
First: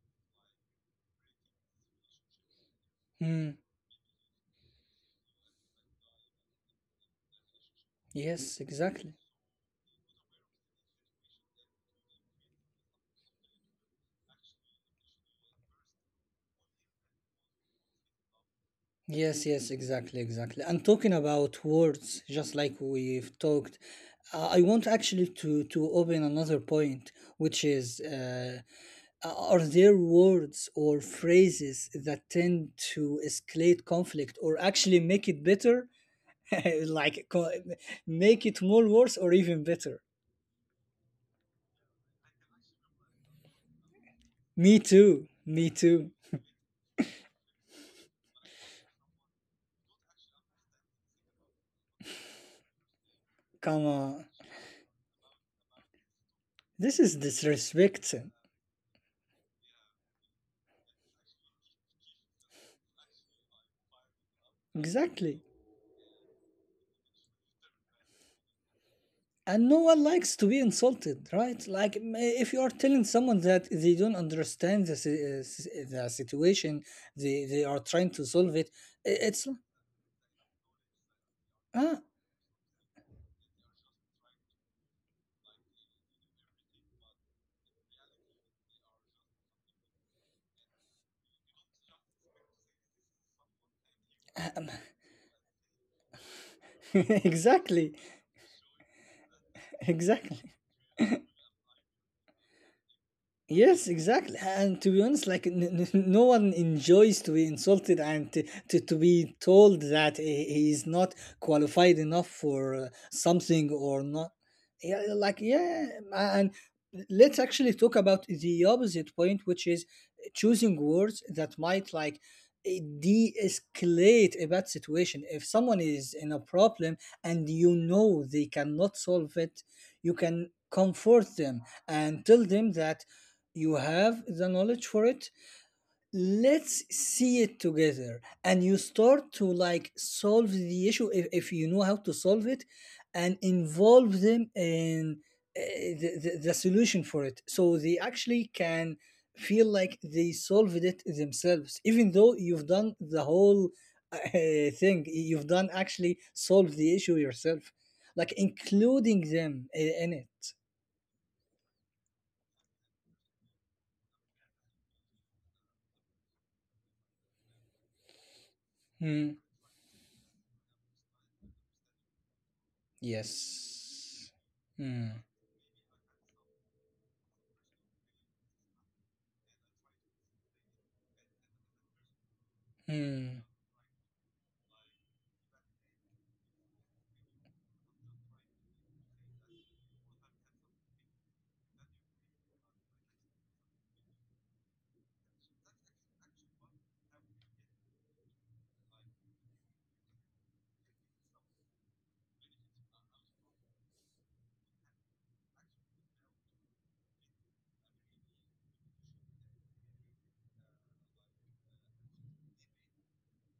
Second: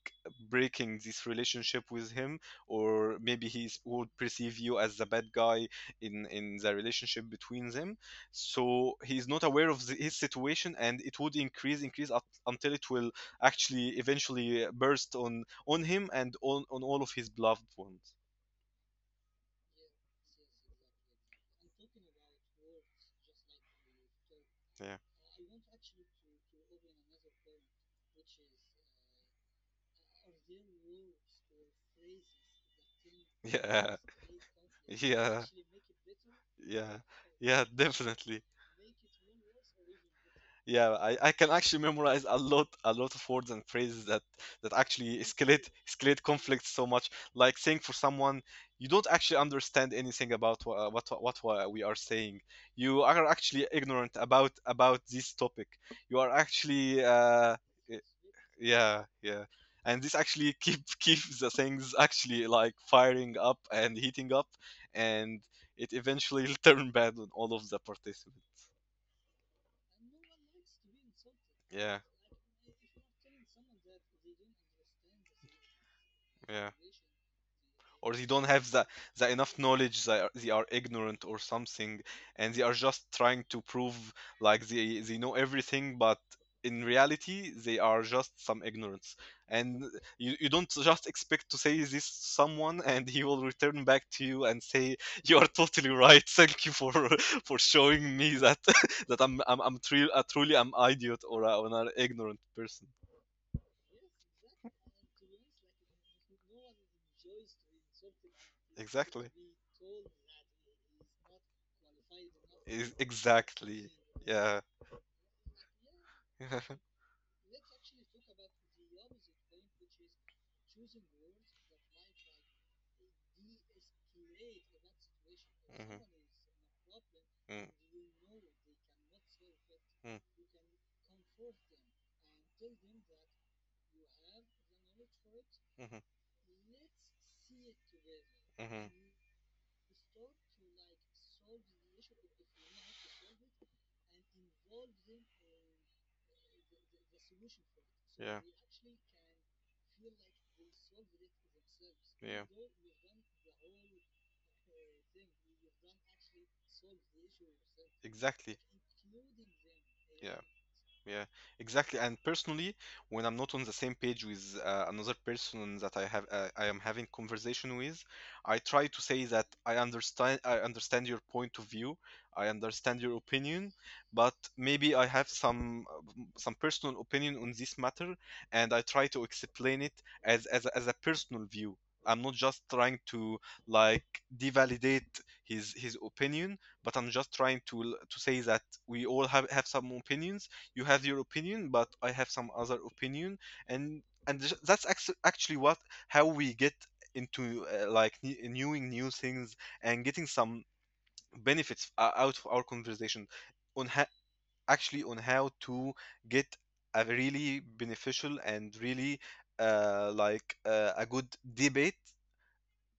B: breaking this relationship with him or maybe he
A: mm.
B: would perceive you as the bad guy in the relationship between them
A: Yes,
B: so he
A: exactly.
B: is not aware of his situation and it would increase up until it will actually eventually burst on him and on all of his loved ones.
A: Yes, yes, exactly, exactly. And talking about words, just like we've talked, I want
B: Yeah.
A: actually to open another point, which is, are there words or phrases that tend to escalate
B: Yeah.
A: conflict or actually make it better,
B: Yeah.
A: like
B: Yeah. Yeah,
A: make it more
B: definitely.
A: worse or even better?
B: Yeah, I can actually memorize a lot of words and phrases that
A: Me too. Me
B: actually
A: too.
B: escalate conflicts so much. Like saying for someone you don't actually understand anything about what we are saying. You are
A: Come
B: actually
A: on.
B: ignorant about this topic. You are
A: This is
B: actually
A: disrespect.
B: y- yeah, yeah, and this actually keep keeps the things actually like firing up and heating up,
A: Exactly.
B: and it eventually will turn bad on all of the participants.
A: And no one likes to be insulted, right? Like, if you
B: Yeah.
A: are telling someone that they don't understand the situation,
B: Yeah.
A: they are trying to solve it,
B: Or they don't have
A: it's
B: the enough knowledge they are ignorant
A: ah,
B: or something and they are just trying to prove like they know everything but in reality they are just some ignorance and you don't just expect to say this to someone and he will return back to you and say you are totally right thank you for
A: Exactly,
B: for showing me that that I'm
A: exactly.
B: tru- truly I'm idiot or an ignorant person.
A: Yes, exactly. And to be honest, like no one enjoys to be insulted and to be told
B: Exactly.
A: that he is not qualified enough for
B: Is
A: something or not.
B: exactly.
A: Yeah,
B: Yeah.
A: like, yeah. And let's actually talk about the opposite point, which is choosing words that might like, de-escalate a bad situation. If someone is in a
B: Mhm.
A: problem and you know
B: Mhm.
A: they cannot solve it, you can
B: Mm,
A: comfort them and tell them that you have the knowledge for it.
B: mm, mhm,
A: Let's see it together and you start to
B: mhm.
A: like solve the issue if you know how to solve it, and involve them in uh, the solution for it, so they actually can
B: Yeah.
A: feel like they solved it themselves, even though you've done
B: Yeah.
A: the whole uh, thing. You've done actually solve the issue yourself, like including
B: Exactly.
A: them in it.
B: Yeah, exactly. And personally, when I'm not on the same page with another person that I am having conversation with, I
A: Hmm.
B: try to say that I understand your point of view, I understand your
A: Yes.
B: opinion, but
A: Hmm.
B: maybe I have some some personal opinion on this matter, and I try to explain it as a personal view. I'm not just
A: Hmm.
B: trying to like devalidate his opinion, but I'm just trying to to say that we all have some opinions you have your opinion but I have some other opinion and and that's actually what how we get into like knowing new things and getting some benefits out of our conversation on ha- actually on how to get a really beneficial and really a good debate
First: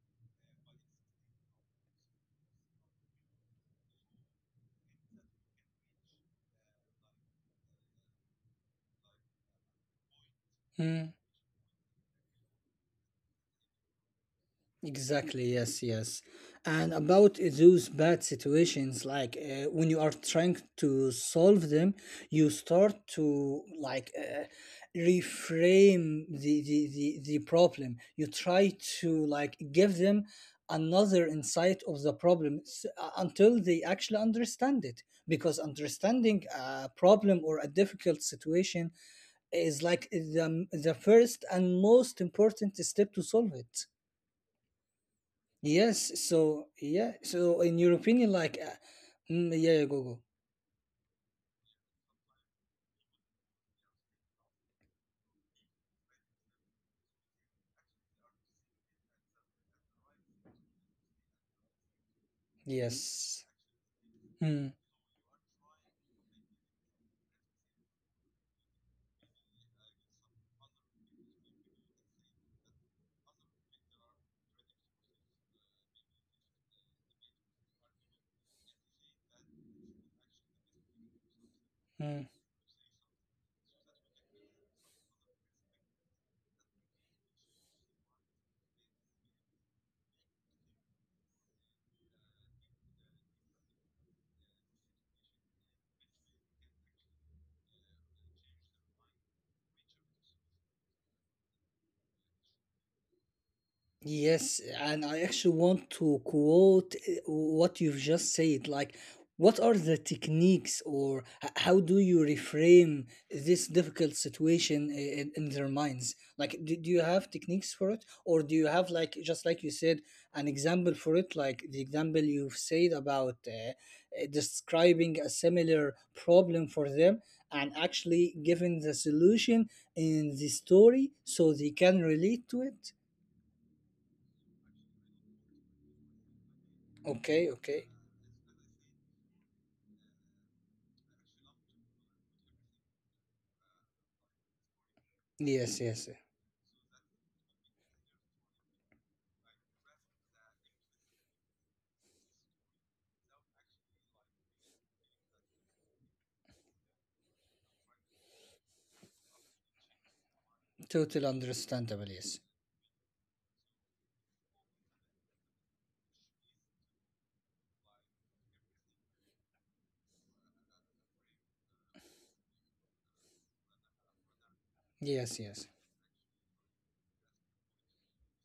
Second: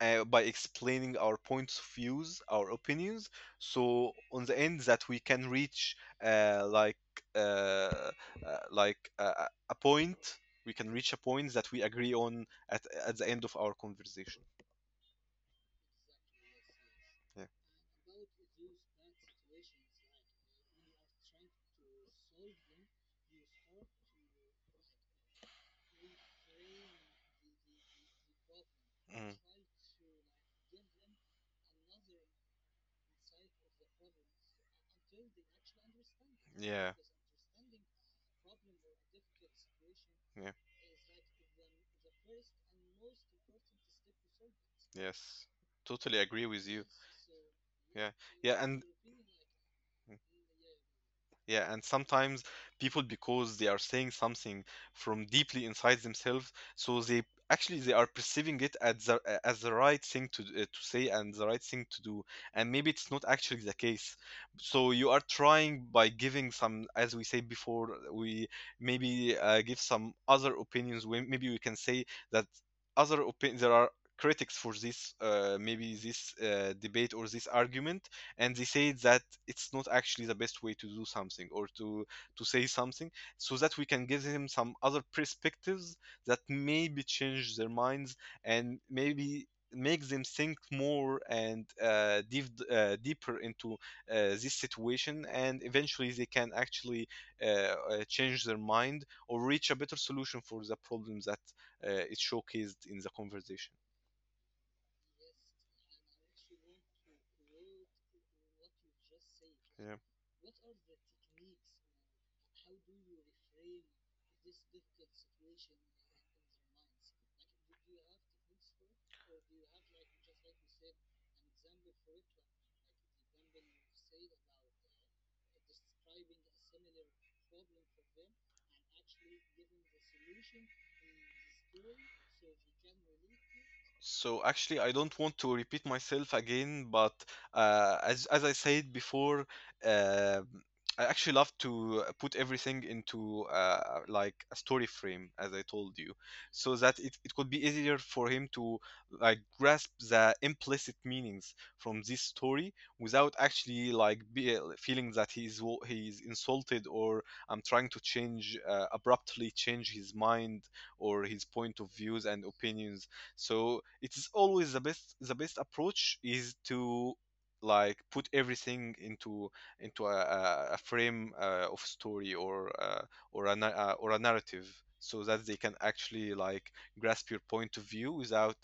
B: by explaining our points of views, our opinions, so on the end that we can reach uh, like uh, uh, a point. We can reach a
A: Hmm.
B: point that we agree on at the end of our conversation.
A: Exactly. Yes. Yes. And
B: Yeah.
A: about those bad situations, like when you are trying to solve them, you start to like reframe the problem. You try to
B: Mm.
A: like give them another insight of the problem until they actually understand it. Because understanding
B: Yeah.
A: a problem or a difficult situation is like
B: Yeah.
A: the first and most important step to solve it.
B: Yes. Totally
A: Yes.
B: agree with you.
A: So yeah. So in your
B: Yeah.
A: opinion,
B: Yeah.
A: like,
B: And
A: yeah, yeah, go.
B: Yeah, and sometimes people because they are saying something from deeply inside themselves, so they are perceiving it as as the right thing to say and the right thing to do, and maybe it's not
A: Yes.
B: actually the case.
A: Mm,
B: So you are trying by giving some, as we say before, we maybe give some other opinions. We, maybe we can say that other opinions there are critics for this maybe this debate or this argument, and they say that it's not actually the best way to do something or to
A: mm.
B: to say something, so that we can give them some other perspectives that maybe change their minds and maybe make them think more and dive deeper into this situation, and eventually they can actually uh, uh, change their mind or reach a better solution for the problem that is showcased in the conversation.
A: Yes, and I actually want to quote what you've just said. Like, what are the techniques, or how do you reframe this difficult situation in their minds? Like, do you have techniques for it, or do you have like just like you said an example for it, like the example you've said about describing a similar problem for them and actually giving the solution in the story so they can relate to it?
B: So actually, I don't want to repeat myself again, but
A: Okay,
B: uh,
A: okay.
B: as as I said before, um I actually love to put everything into like a story frame, as I
A: Yes,
B: told you,
A: yes.
B: so that it could be easier for him to like grasp the implicit meanings from this story without actually like feeling that he's insulted, or I'm trying to change abruptly change his mind or his
A: Total
B: point of views
A: understandable,
B: and
A: yes.
B: opinions. So it is always the best approach is to like put everything into a, a frame of story, or or a narrative, so that they
A: Yes,
B: can
A: yes.
B: actually like grasp your point of view without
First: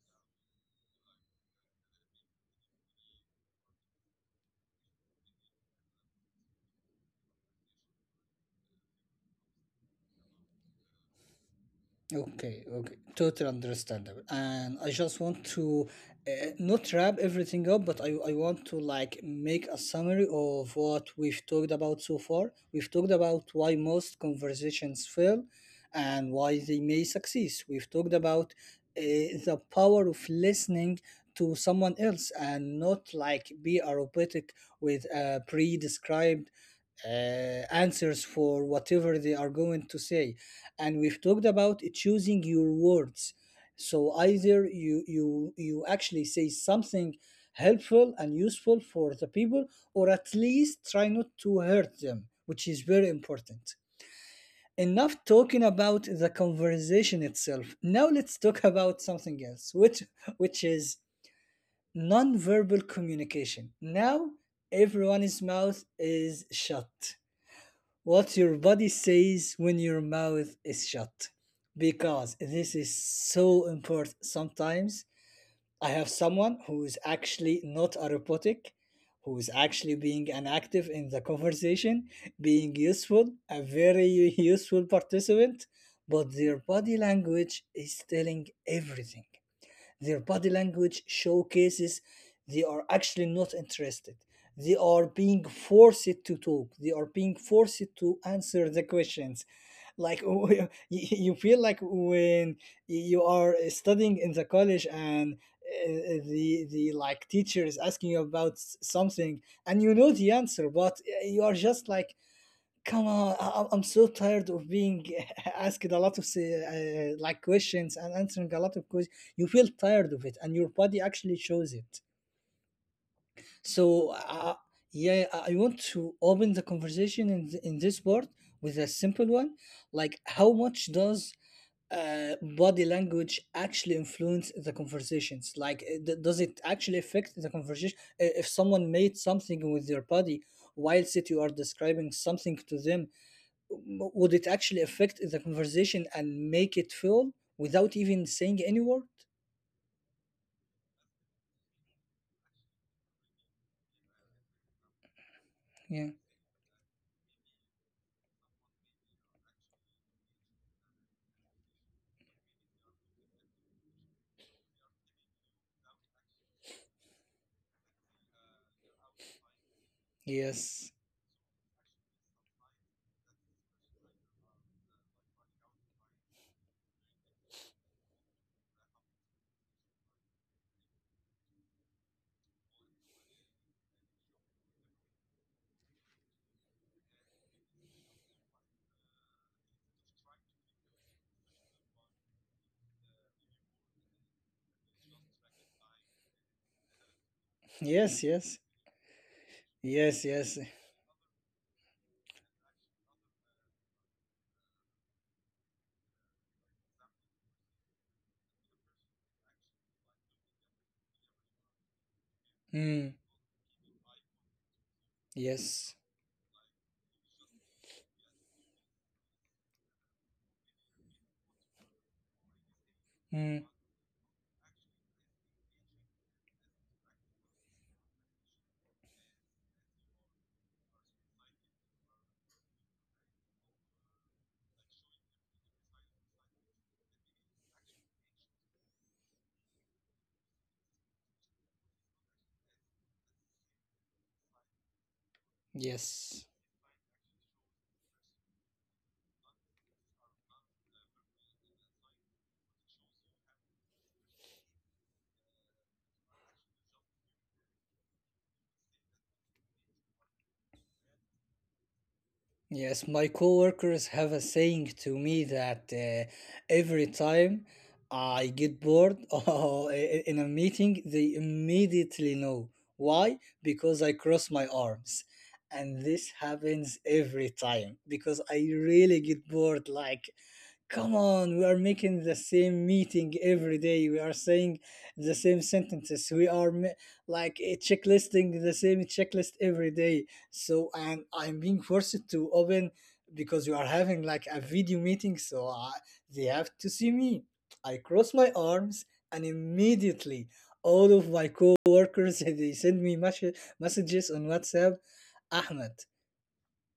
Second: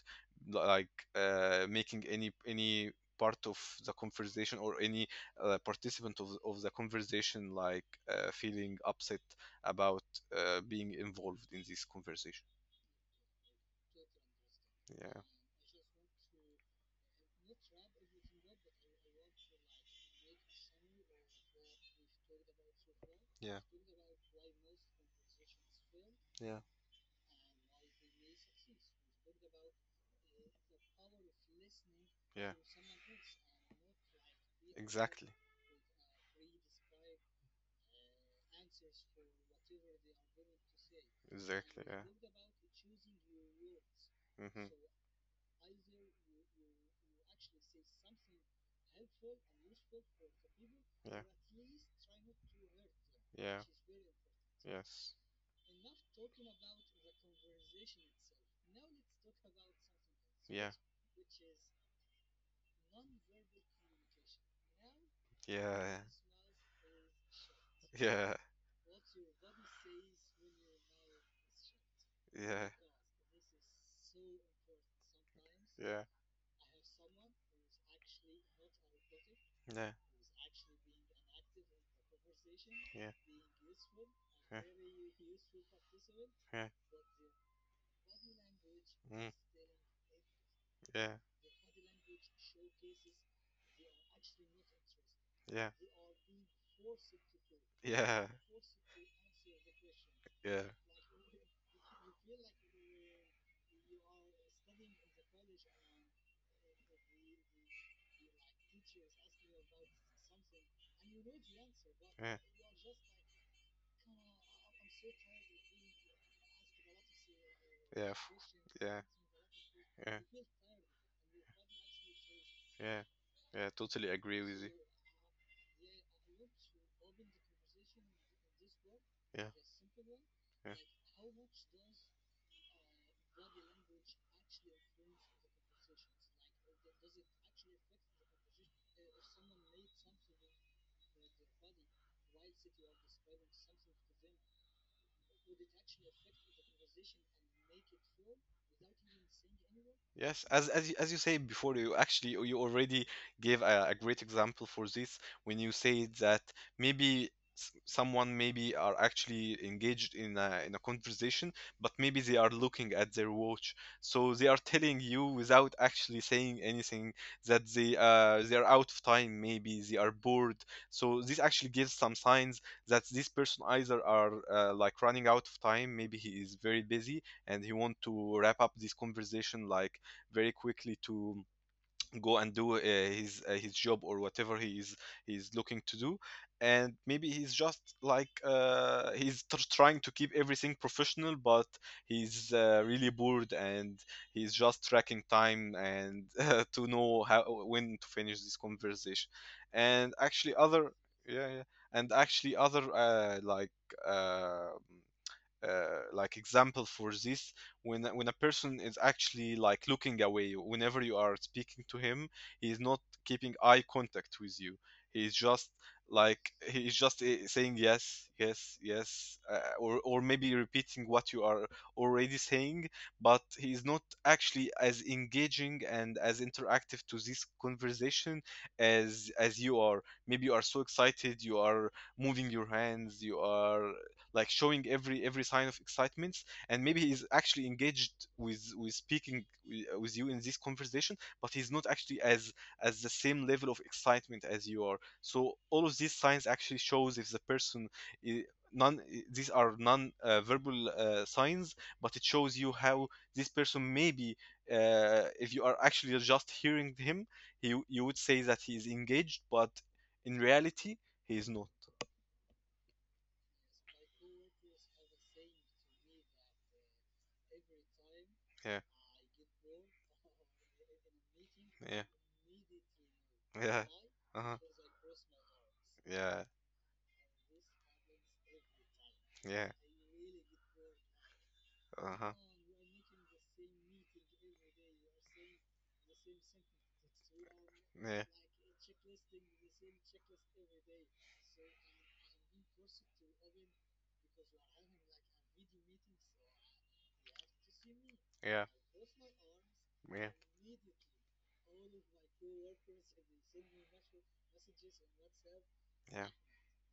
B: like making any part of the conversation or any participant of the conversation like feeling upset about being involved in this conversation.
A: Okay, okay. Total understandable. And I just
B: Yeah.
A: want to not wrap everything up, but I want to like make a summary of what we've talked about so far. We've talked about
B: Yeah.
A: why most conversations fail and why
B: yeah
A: they may succeed. We've talked about uh, the power of listening to someone else
B: yeah,
A: and not like be a robotic with a
B: exactly,
A: pre-described uh, answers for whatever they are going to say, and we've talked about
B: exactly, yeah,
A: choosing your words, so either
B: mm-hmm,
A: you actually say something helpful and useful for the people, or at least try
B: yeah,
A: not to hurt them, which is very important.
B: yeah,
A: Enough
B: yes,
A: talking about the conversation itself. Now let's talk about something else, which
B: yeah,
A: is non-verbal communication. Now everyone's mouth
B: yeah,
A: is shut.
B: yeah, yeah, yeah,
A: What
B: yeah,
A: your body says when your mouth is shut. Because this is so important. Sometimes I have
B: yeah,
A: someone who is actually not a robotic, who is
B: yeah,
A: actually being an active in the conversation, being useful, a very useful participant, but their
B: yeah,
A: body language is telling
B: mm,
A: everything. Their body
B: yeah,
A: language showcases they are actually not interested. They are being
B: yeah,
A: forced to talk. They are being forced
B: yeah,
A: to answer the questions. Like,
B: yeah,
A: you feel like when you are studying in the college, and the like teacher is asking you about something and you know the answer, but you are just like,
B: Yeah.
A: come on, I'm so tired of being asked a lot of like questions and
B: Yeah.
A: answering a lot of
B: Yeah.
A: questions. You feel tired of
B: Yeah.
A: it, and your body actually shows it.
B: Yeah. Yeah.
A: So,
B: Totally agree
A: uh,
B: with you.
A: yeah, I want to open the conversation in in this part with a simple one,
B: Yeah.
A: like how much
B: Yeah.
A: does uh, body language actually influence the conversations? Like, does it actually affect the conversation? If someone made something with their body, whilst it you are describing something to them, would it actually affect the conversation and make it full without even saying any word?
B: Yes, as you say before, you actually you already gave a great example for this when you
A: Yeah.
B: say that maybe someone maybe are actually engaged in a conversation, but maybe they are looking at their watch, so they are telling you without actually saying anything that they are out of time, maybe they are bored.
A: Yes.
B: So this actually gives some signs that this person either are like running out of time, maybe he is very busy and he want to wrap up this conversation like very quickly to go and do his job or whatever he's looking to do, and maybe he's just like trying to keep everything professional, but he's really bored and he's just tracking time and to know how when to
A: Yes,
B: finish
A: yes.
B: this conversation.
A: Yes,
B: And
A: yes.
B: actually other Yeah, yeah. And actually other uh, uh, like example for this, when a person is actually like looking away whenever you are speaking to him. He is not
A: Mm.
B: keeping eye contact with you. He is just
A: Yes.
B: like he is just saying yes yes yes, or maybe repeating what you are already saying, but
A: Mm.
B: he is not actually as engaging and as interactive to this conversation as you are. Maybe you are so excited, you are moving your hands, you are like showing every sign of excitement, and maybe he's actually engaged with speaking with you in this conversation, but he's not actually as the same level of excitement as you are. So all of these
A: Yes.
B: signs actually shows if the person I- non these are non verbal signs, but it shows you how this person maybe if you are actually just hearing him, you would say that he is engaged, but in reality he is not.
A: Yes, my coworkers have a saying to me that every time I get
B: Yeah.
A: bored or in a meeting, they
B: Yeah.
A: immediately know. Why?
B: Yeah.
A: Because I cross my
B: Uh-huh.
A: arms. And this
B: Yeah.
A: happens every time because I really get
B: Yeah.
A: bored, like, come on, we are making
B: Uh-huh. Yeah.
A: the same meeting every day. We are saying the same sentences. We are like checklisting the same checklist every day. So, and
B: Yeah.
A: I'm being forced to open because we are having like a video meeting. So, they have to see me. I cross my
B: Yeah.
A: arms, and
B: Yeah.
A: immediately all of my co-workers they send me messages on WhatsApp. Ahmed,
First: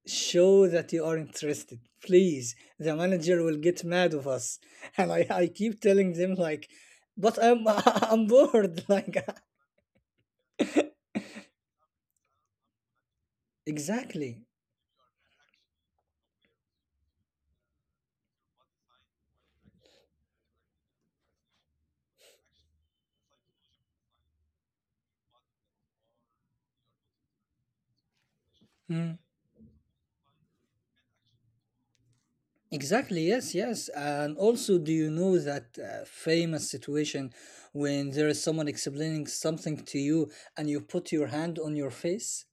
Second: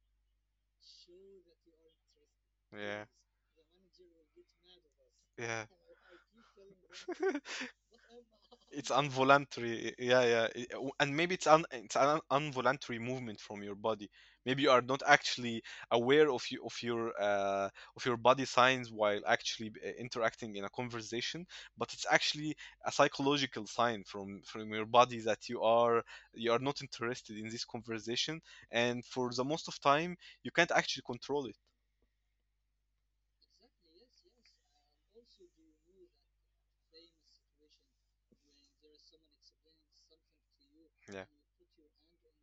A: show that you are interested, please. The
B: Yeah.
A: manager will get mad of us. And I
B: Yeah.
A: keep telling them, like, but I'm I'm bored
B: It's
A: like,
B: involuntary, yeah, yeah, and maybe it's an involuntary movement from your body.
A: exactly.
B: Maybe you are not actually aware of your of your body signs while actually interacting in a conversation, but it's actually a psychological sign from your body that you are not interested in this conversation, and
A: Mm,
B: for the most of time you can't actually control it.
A: exactly, yes, yes. And also, do you know that famous situation when there is someone explaining something to you and you put your
B: Yeah,
A: hand on your face?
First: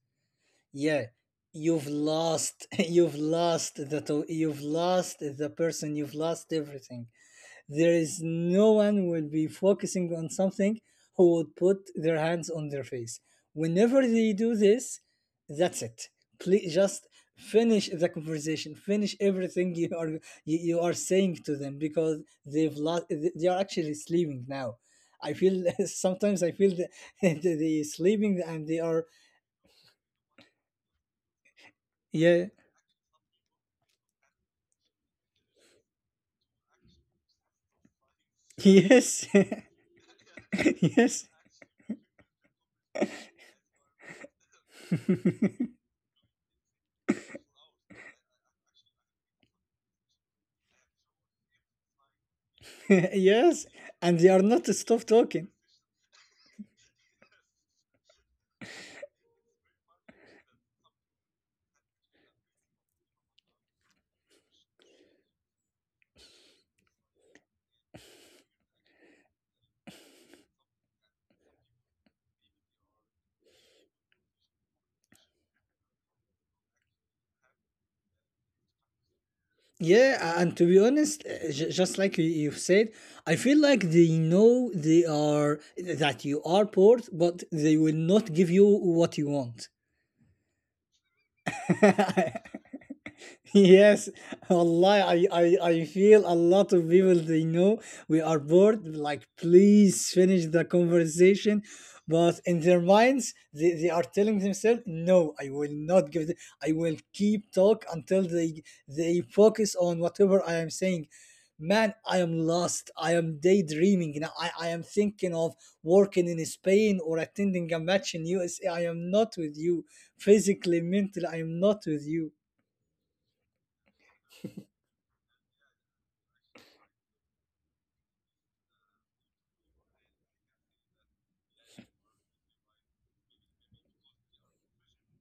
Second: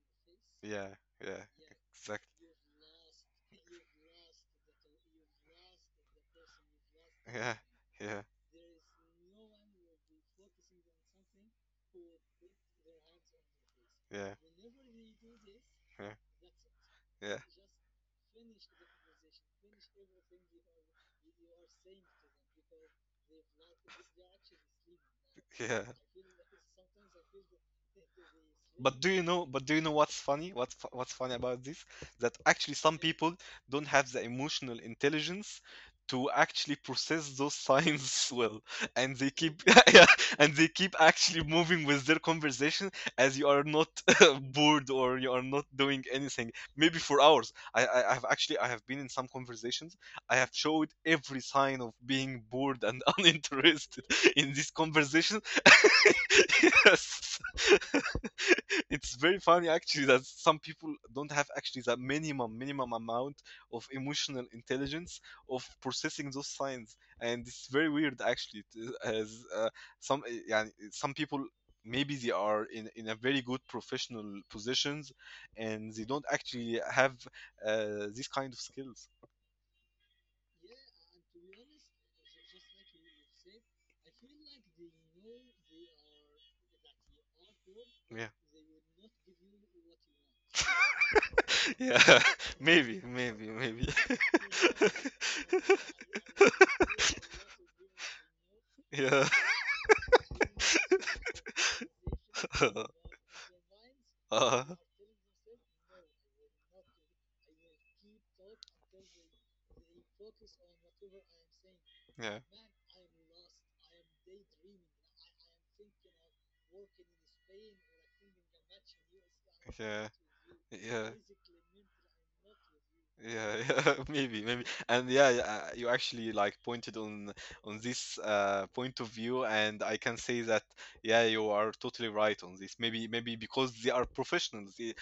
B: yeah,
A: Yeah,
B: yeah.
A: you've
B: Exactly.
A: lost. You've lost you've lost the person, you've lost everything.
B: Yeah.
A: There
B: Yeah.
A: is
B: Yeah.
A: no one will be focusing on something who would put their hands on their face. Whenever
B: Yeah.
A: they do this, that's it.
B: Yeah.
A: Please just
B: Yeah.
A: finish the conversation. Finish everything you are saying to them because they've lost. They are actually sleeping now. I feel,
B: Yeah.
A: sometimes I feel that they sleeping and they
B: But
A: are.
B: do you know? What's funny? What's funny about this? That
A: Yeah.
B: actually some people don't have the emotional intelligence to actually process those signs well, and
A: Yes.
B: they keep yeah, and they keep
A: Yes.
B: actually moving with their conversation as you are not bored, or you are not doing anything. Maybe for hours. I I've actually I have been in some conversations. I have showed every sign of being bored and
A: Yes. And
B: uninterested
A: they are not
B: in
A: to
B: this
A: stop talking.
B: conversation. Yes. It's very funny actually that some people don't have actually that minimum amount of emotional intelligence of processing those signs, and it's very weird actually t- as some yeah, some people maybe they are in a very good professional positions and they don't actually have these kind of skills.
A: Yeah, and to be honest, just like you've said, I feel like they know they are that you are poor, but they will
B: Yeah.
A: not give you what you want.
B: Yeah, maybe, maybe, maybe.
A: Yes, Allah, I feel a lot of people they know we are bored. Like,
B: Yeah.
A: please finish the conversation. But in their minds, they are telling
B: uh
A: themselves, no, I will not give the. I will keep talk until they focus on whatever I am saying. Man, I am
B: Yeah,
A: lost. I am daydreaming. Now I am thinking of working in Spain or attending a match in USA. I am not with you.
B: yeah,
A: Physically,
B: yeah.
A: mentally, I am not with you.
B: Yeah, yeah, maybe, maybe, and yeah, yeah, you actually like pointed on this point of view, and I can say that yeah, you are totally right on this. Maybe, maybe because they are professionals,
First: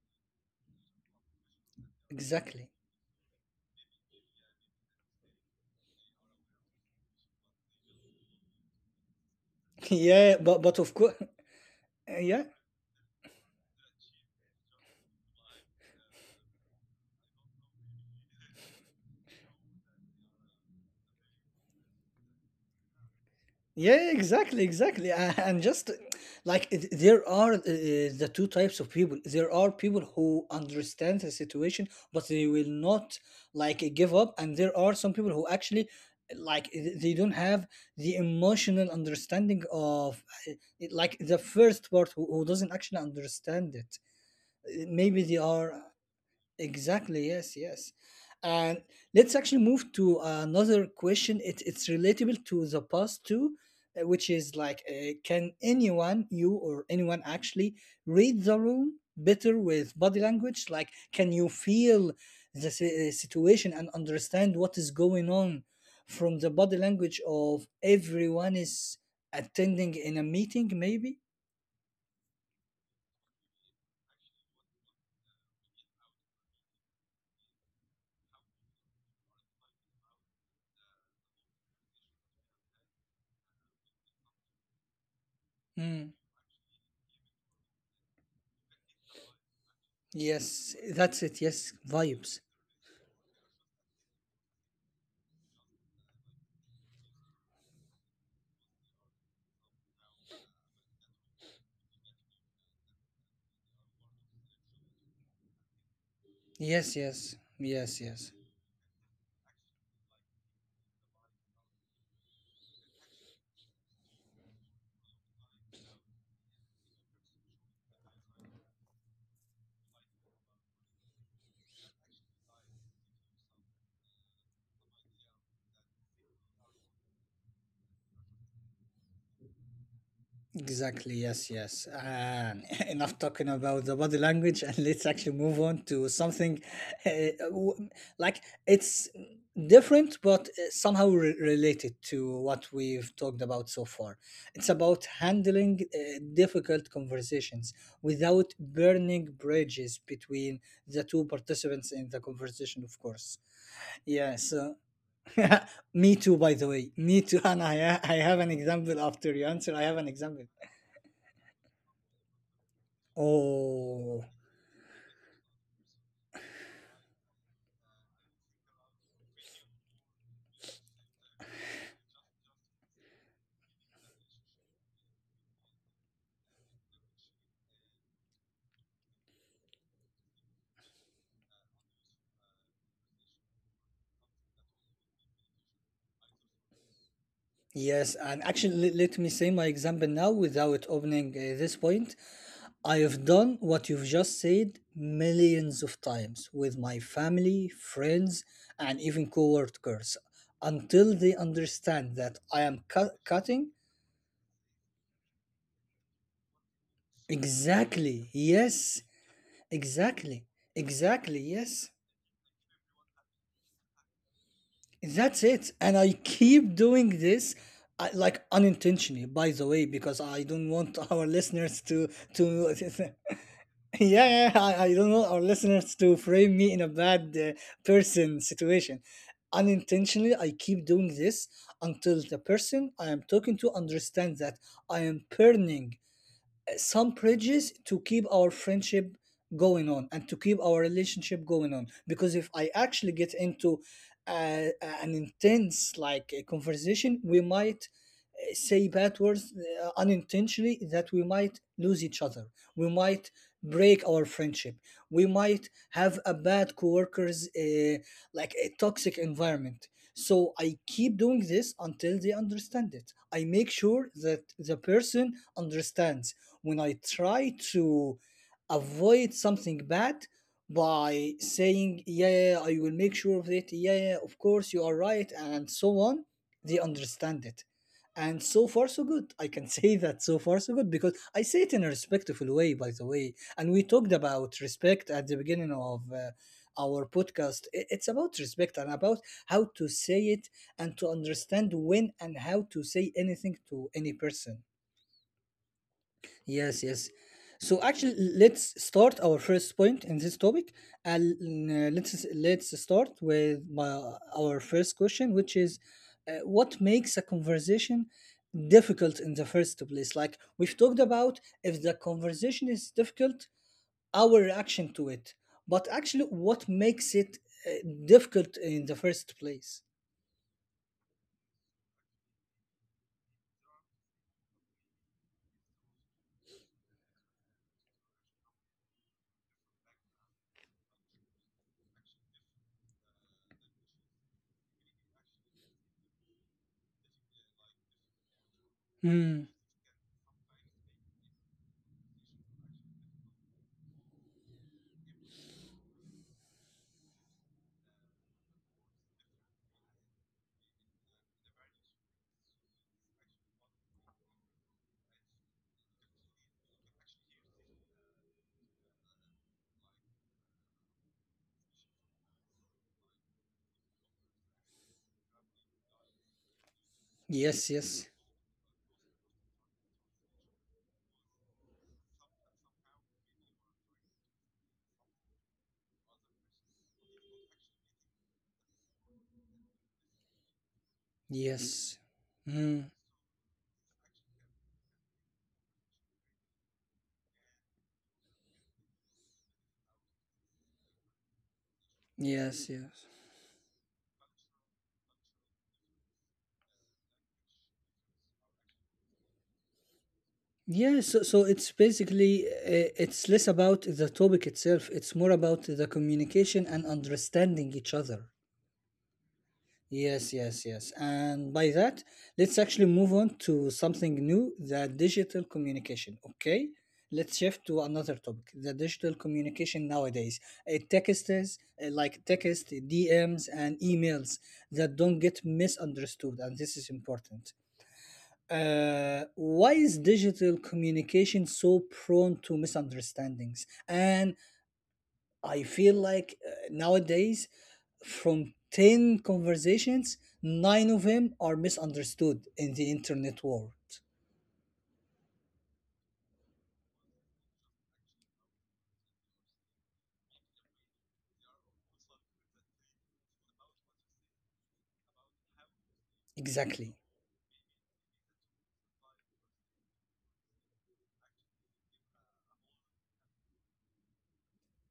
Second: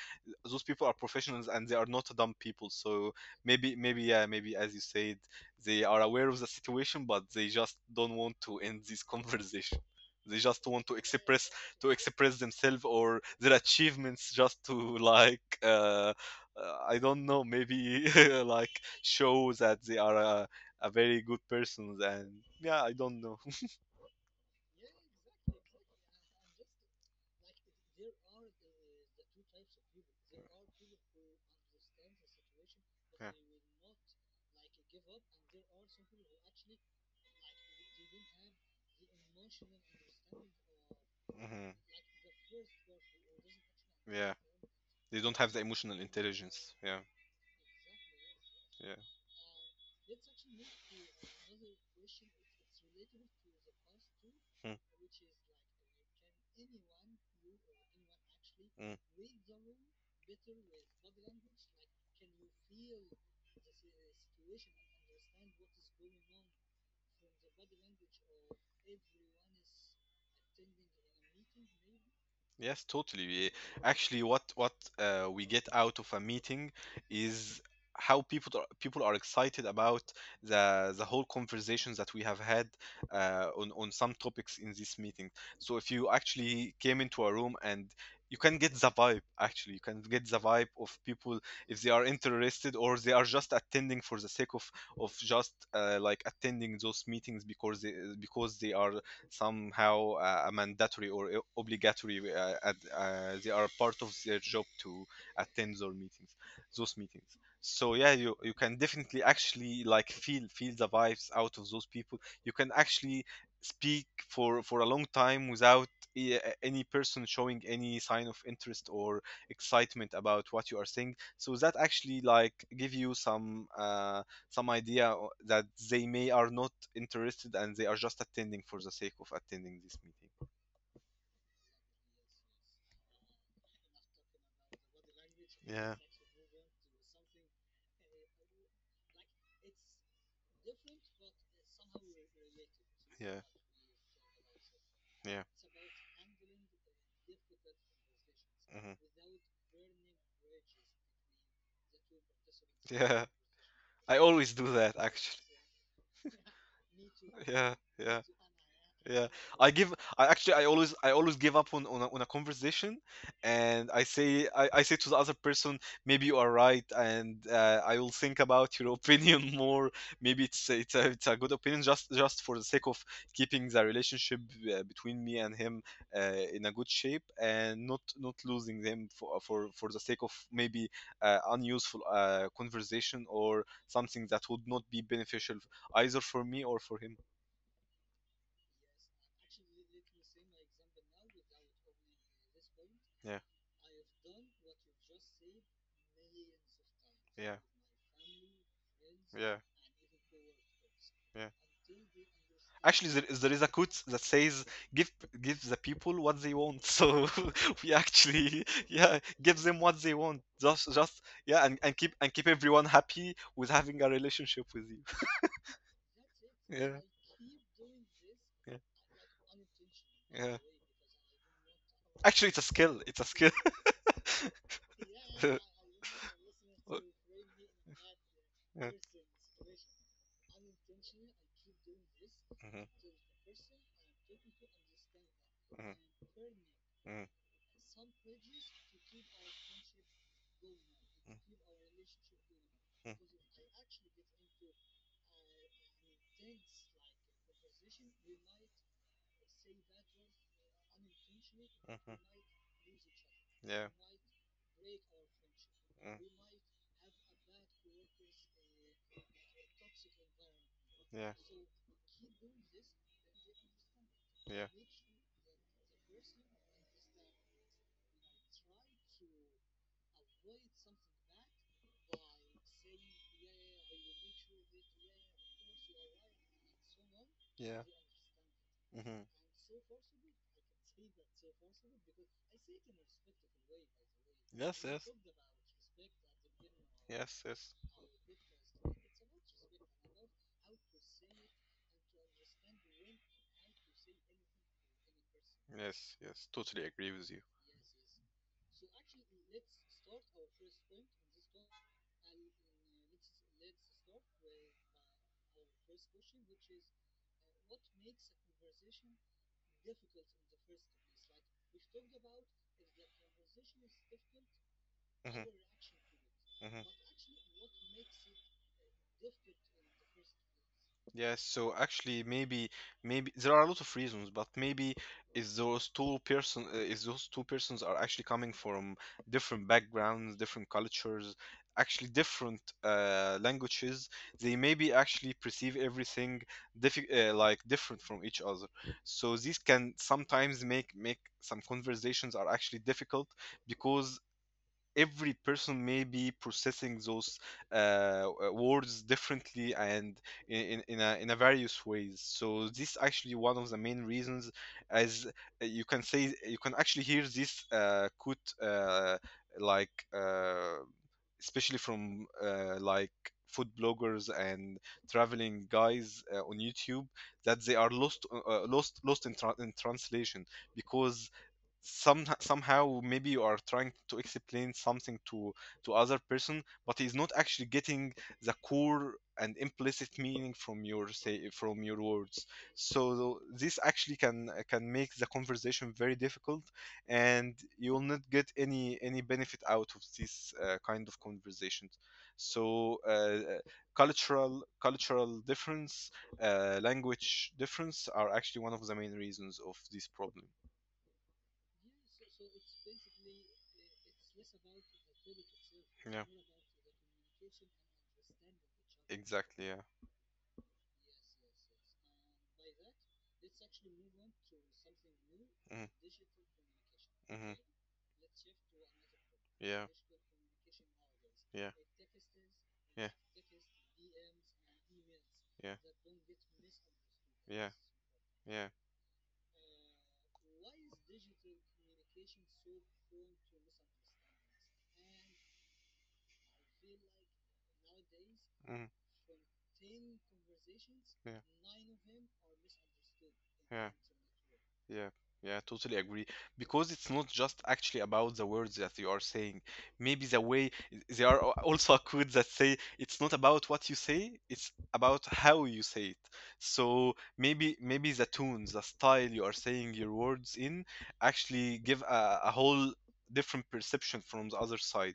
B: those people are professionals, and they are not dumb
A: Exactly.
B: people. So maybe, maybe yeah, maybe as you said, they are aware of the situation, but they just don't want to end this conversation.
A: Yeah,
B: They
A: but
B: just
A: but
B: want
A: of
B: to
A: course,
B: express
A: yeah,
B: themselves or their achievements, just to like. I don't know, maybe like show that they are a very good persons, and yeah, I don't know.
A: yeah, exactly, exactly, and just like there are the two types of people. There are people who understand the situation, but they will not
B: Yeah.
A: like give up, and there are some people who actually like they don't have the emotional understanding of uh, like the
B: Hmm.
A: first part who doesn't actually understand it.
B: Yeah. They
A: Maybe
B: don't
A: they
B: have the
A: are.
B: emotional intelligence. Yeah.
A: Exactly. Yes. Yes. And
B: Yeah.
A: let's actually move to another question. It's relatable to the past too, which is
B: Mm,
A: like, can anyone, you or anyone, actually read the
B: mm.
A: room better with body language? Like, can you feel the situation and understand what is going on from the body language of everyone is attending in a meeting? Maybe.
B: Yes, totally. Actually, what we get out of a meeting is how people are excited about the whole conversations that we have had on some topics in this meeting. So if you
A: Mm.
B: actually came into a room and you can get the vibe, actually, you can get the vibe
A: Yes.
B: of
A: That's
B: people,
A: it. Yes.
B: if they are
A: Vibes.
B: interested or they are just attending for the sake of just like attending those meetings because they are somehow mandatory or obligatory. They are part of their job to attend those meetings. Those
A: Yes.
B: meetings.
A: Yes.
B: So
A: Yes.
B: yeah, you
A: Yes.
B: can definitely actually like feel the vibes out of those people. You can actually speak for a long time without any person showing any sign of interest or excitement about what you are saying, so that actually like give you some idea that they may are not interested and they are just attending for the sake of attending this meeting.
A: Exactly, yes, yes. And enough talking about the body language, and let's actually move on
B: Yeah.
A: to something uh, w- like it's different but somehow related to what we've talked
B: Yeah.
A: about so far. It's about
B: Yeah.
A: handling difficult conversations without
B: Mhm.
A: burning bridges between the two participants in the conversation, of
B: Yeah.
A: course.
B: I
A: Yeah,
B: always do
A: so
B: that actually.
A: me too, by the way. Me too. And
B: Yeah,
A: I
B: yeah.
A: have an example
B: Yeah,
A: after your answer.
B: I
A: I
B: give.
A: have an
B: I
A: example.
B: actually, I always give up on on a conversation, and I
A: Oh,
B: say, I say to the other person, maybe you are right, and I will think about your opinion more. Maybe it's a good opinion, just for the sake of keeping the relationship between me and him in a good shape, and not losing them for the sake of maybe unuseful conversation, or something that would not be beneficial either for me or for him.
A: yes. And actually, let me say my example now without opening this point. I have
B: Yeah.
A: done what you've just said millions of times with my
B: Yeah.
A: family, friends, and even
B: Yeah.
A: coworkers until they
B: Yeah.
A: understand that I am
B: Actually, there is a
A: cutting.
B: quote that says, "Give the people what they want." So we
A: Exactly.
B: actually,
A: Yes.
B: yeah, give them what they want.
A: Exactly.
B: Just
A: Exactly.
B: yeah, and
A: Yes.
B: keep everyone happy with having a relationship with you.
A: That's it. And I keep
B: Yeah.
A: doing this, I, like,
B: Yeah.
A: unintentionally, by the way, because I
B: Yeah.
A: don't want our listeners to
B: Actually, it's a
A: to
B: skill. It's a skill.
A: yeah, yeah. I don't want our
B: Look.
A: listeners to frame me in a bad person
B: Yeah,
A: situation. Unintentionally, I keep doing this until the person I am talking to understands that I am
B: mhm,
A: burning
B: mhm,
A: some
B: mhm,
A: bridges to keep our friendship going on and to keep our relationship going on because if I actually get into uh, an intense like a conversation, we might say bad words unintentionally, that we might
B: mhm,
A: lose
B: mhm.
A: each other, we might
B: Yeah.
A: break our friendship, we might
B: Mm.
A: have a bad coworkers, like a toxic environment. So I keep
B: Yeah.
A: doing this until they understand it. I make sure that
B: Yeah.
A: the person understands. When I try to avoid something bad by saying, yeah, yeah, yeah, I will make sure of it, yeah, yeah, yeah, of course, you are right, and so on, they understand it.
B: Yeah.
A: And so far, so
B: Mm-hmm.
A: good. I can say that so far, so good because I say it in a respectful way, by the way. And we talked about
B: Yes, yes.
A: respect at the beginning of our
B: Yes, yes.
A: podcast. It's about respect and about how to say it and to understand when and how to say anything to any person.
B: Yes, yes. Totally
A: Yes,
B: agree
A: yes.
B: with you.
A: So actually, let's start our first point in this topic. And let's start with our first question, which is, what makes a conversation difficult in the first place? Like we've talked about, if the conversation is difficult, our reaction to it,
B: Mm-hmm.
A: but actually what
B: Mm-hmm.
A: makes it uh, difficult in the first place.
B: Yes, so actually, maybe, maybe there are a lot of reasons, but maybe is those two persons are actually coming from different backgrounds, different cultures, actually different languages. They maybe actually perceive everything diffi like different from each other. So
A: Mm.
B: these can sometimes make some conversations are actually difficult because every person may be processing those words differently and in a various ways. So this is actually one of the main reasons. As you can say, you can actually hear this quote like especially from like food bloggers and traveling guys on YouTube, that they
A: Yes,
B: are
A: yes,
B: lost lost in, in translation, because some somehow maybe you are trying to explain something to other person, but he's not actually getting the core and implicit meaning from your
A: yes.
B: words.
A: Mm.
B: So this actually can make the conversation very difficult, and you'll not get any benefit out of these kind of conversations.
A: Yes,
B: So
A: yes.
B: cultural difference, language difference are actually one of the main reasons of this problem.
A: Yeah, so it's basically, it's less about the topic itself. It's more about the
B: Yeah,
A: communication and understanding each other.
B: exactly, yeah.
A: Yes, yes, yes. And by that, let's actually move on to something new, the digital
B: Mm,
A: communication. Okay? Let's
B: mhm.
A: shift to another topic, the digital
B: Yeah,
A: communication nowadays. Texts,
B: yeah,
A: like text,
B: yeah,
A: DMs, and emails that don't get
B: yeah,
A: misunderstood, and this is important.
B: yeah. Yeah.
A: Why is digital communication so prone to misunderstandings? And I feel like nowadays, from
B: Mm,
A: 10 conversations, nine of
B: yeah.
A: them are misunderstood in the internet world.
B: Yeah. Yeah, yeah, totally agree. Because it's not just actually about the words that you are saying. Maybe the way there are also quotes that say it's not about what you say, it's about how you say it.
A: Exactly.
B: So maybe maybe the tones, the style you are saying your words in actually give a whole different perception from the other side.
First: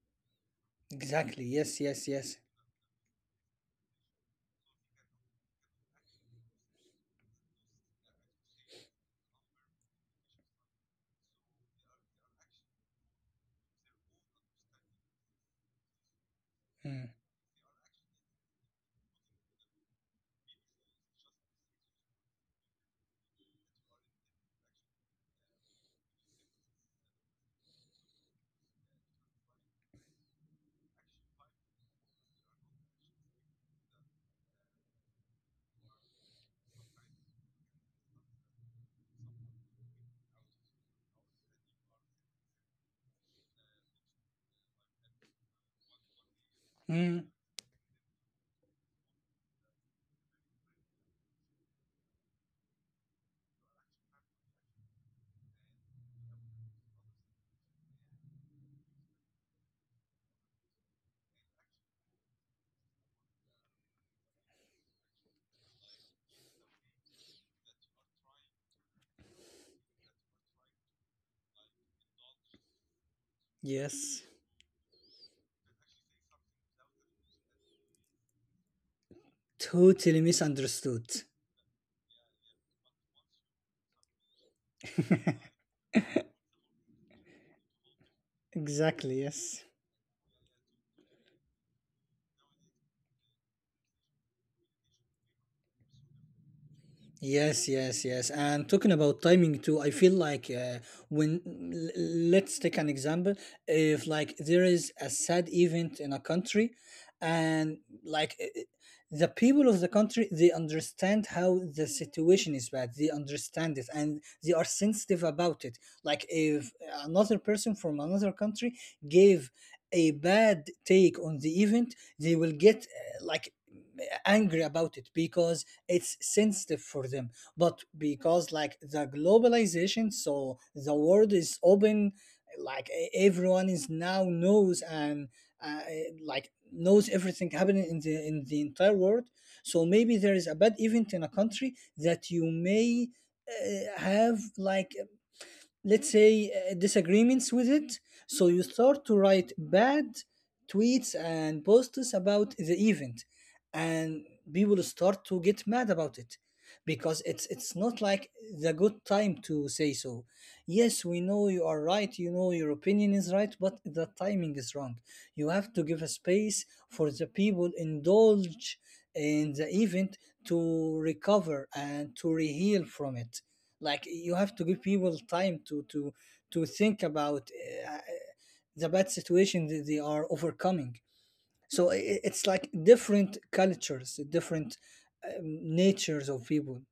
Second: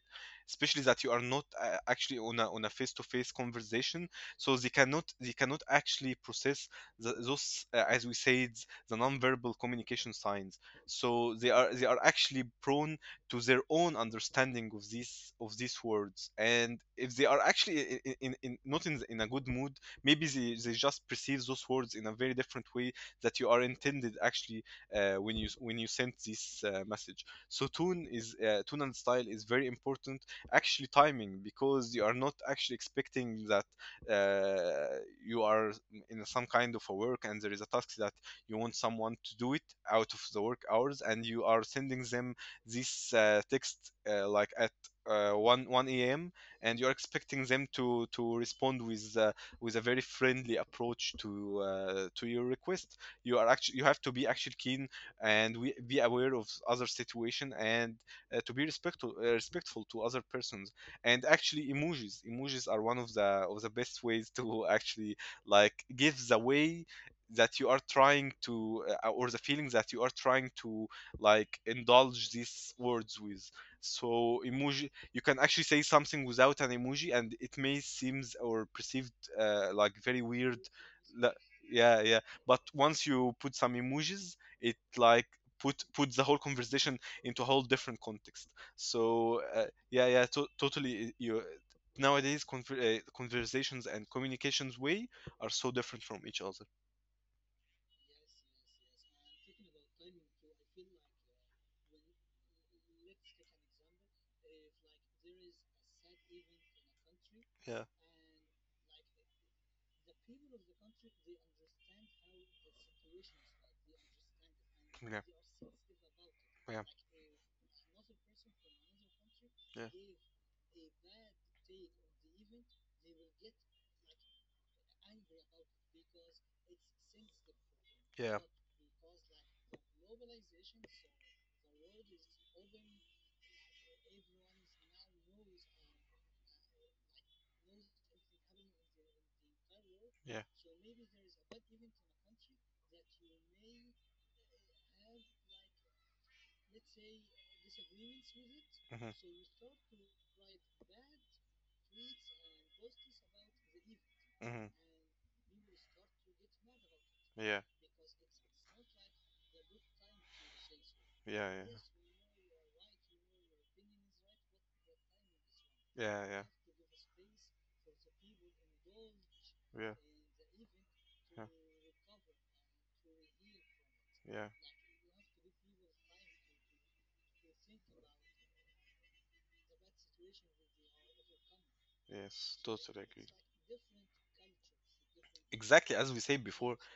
B: Especially that you are
A: Exactly.
B: not
A: Yes, yes,
B: actually
A: yes.
B: on a face-to-face conversation, so they cannot actually process those as we said, the nonverbal communication signs. So they are actually prone to their own understanding of these words, and
A: Mm.
B: if they are actually I- in not in a good mood, maybe they just perceive those words in a very different way that you are intended actually, when you sent this message. So tune and style is very important, actually timing, because you are not actually expecting that, uh, you are in some kind of a work and there is a task that you want someone to do it out of the work hours, and you are sending them this text like at 1 a.m. and you're
A: Mm.
B: expecting them to respond with, with a very friendly approach to, to your request. You have to be actually keen and be aware of other situation, and to be respectful, respectful to other persons. And actually, emojis are one of the best ways to actually like give the way that you are trying to, or the feeling that you are trying to like indulge these words with.
A: Yes.
B: So emoji, you can actually say something without an emoji and it may seems or perceived, like,
A: Totally
B: very weird.
A: misunderstood.
B: la- yeah, yeah. But once you put some emojis, it like put the whole conversation into a whole different context.
A: Exactly,
B: So
A: yes.
B: yeah, yeah. Totally, you, nowadays conversations and communications way are so different from each other.
A: Yes, yes, yes. And talking about timing too, I feel like when l- let's take an example. If, like, there is a sad event in a country, and
B: Yeah,
A: like the people of the country, they understand how the situation is bad, they understand it and they are sensitive about it. Like, if
B: yeah, yeah,
A: another person from another country gave a bad take on the event, they will get, like, angry about it because it's sensitive for them. But
B: yeah,
A: because, like, the globalization, so the world is open, like everyone is now knows, and uh, like knows everything happening in the entire world. So maybe there
B: yeah.
A: is a bad event in a country that you may have, like, let's say disagreements with it, so you start
B: Hmm.
A: to write bad tweets and posts about the event, and
B: Hmm.
A: people start to get mad about it because it's
B: Yeah.
A: it's not like the good time to say so. Yes, we know
B: Yeah.
A: you
B: Yeah.
A: are right, you know your opinion is right, but the timing is wrong. You have to give a
B: Yeah.
A: space for the people indulge in the
B: Yeah. Yeah.
A: event to recover and to reheal from it. Like, you
B: Yeah. Yeah.
A: have to give people time to think about uh, uh, the bad situation that they are overcoming. So, it's
B: Yes,
A: like
B: totally agree.
A: different cultures, different
B: Exactly, as we
A: natures
B: said
A: of
B: before,
A: people.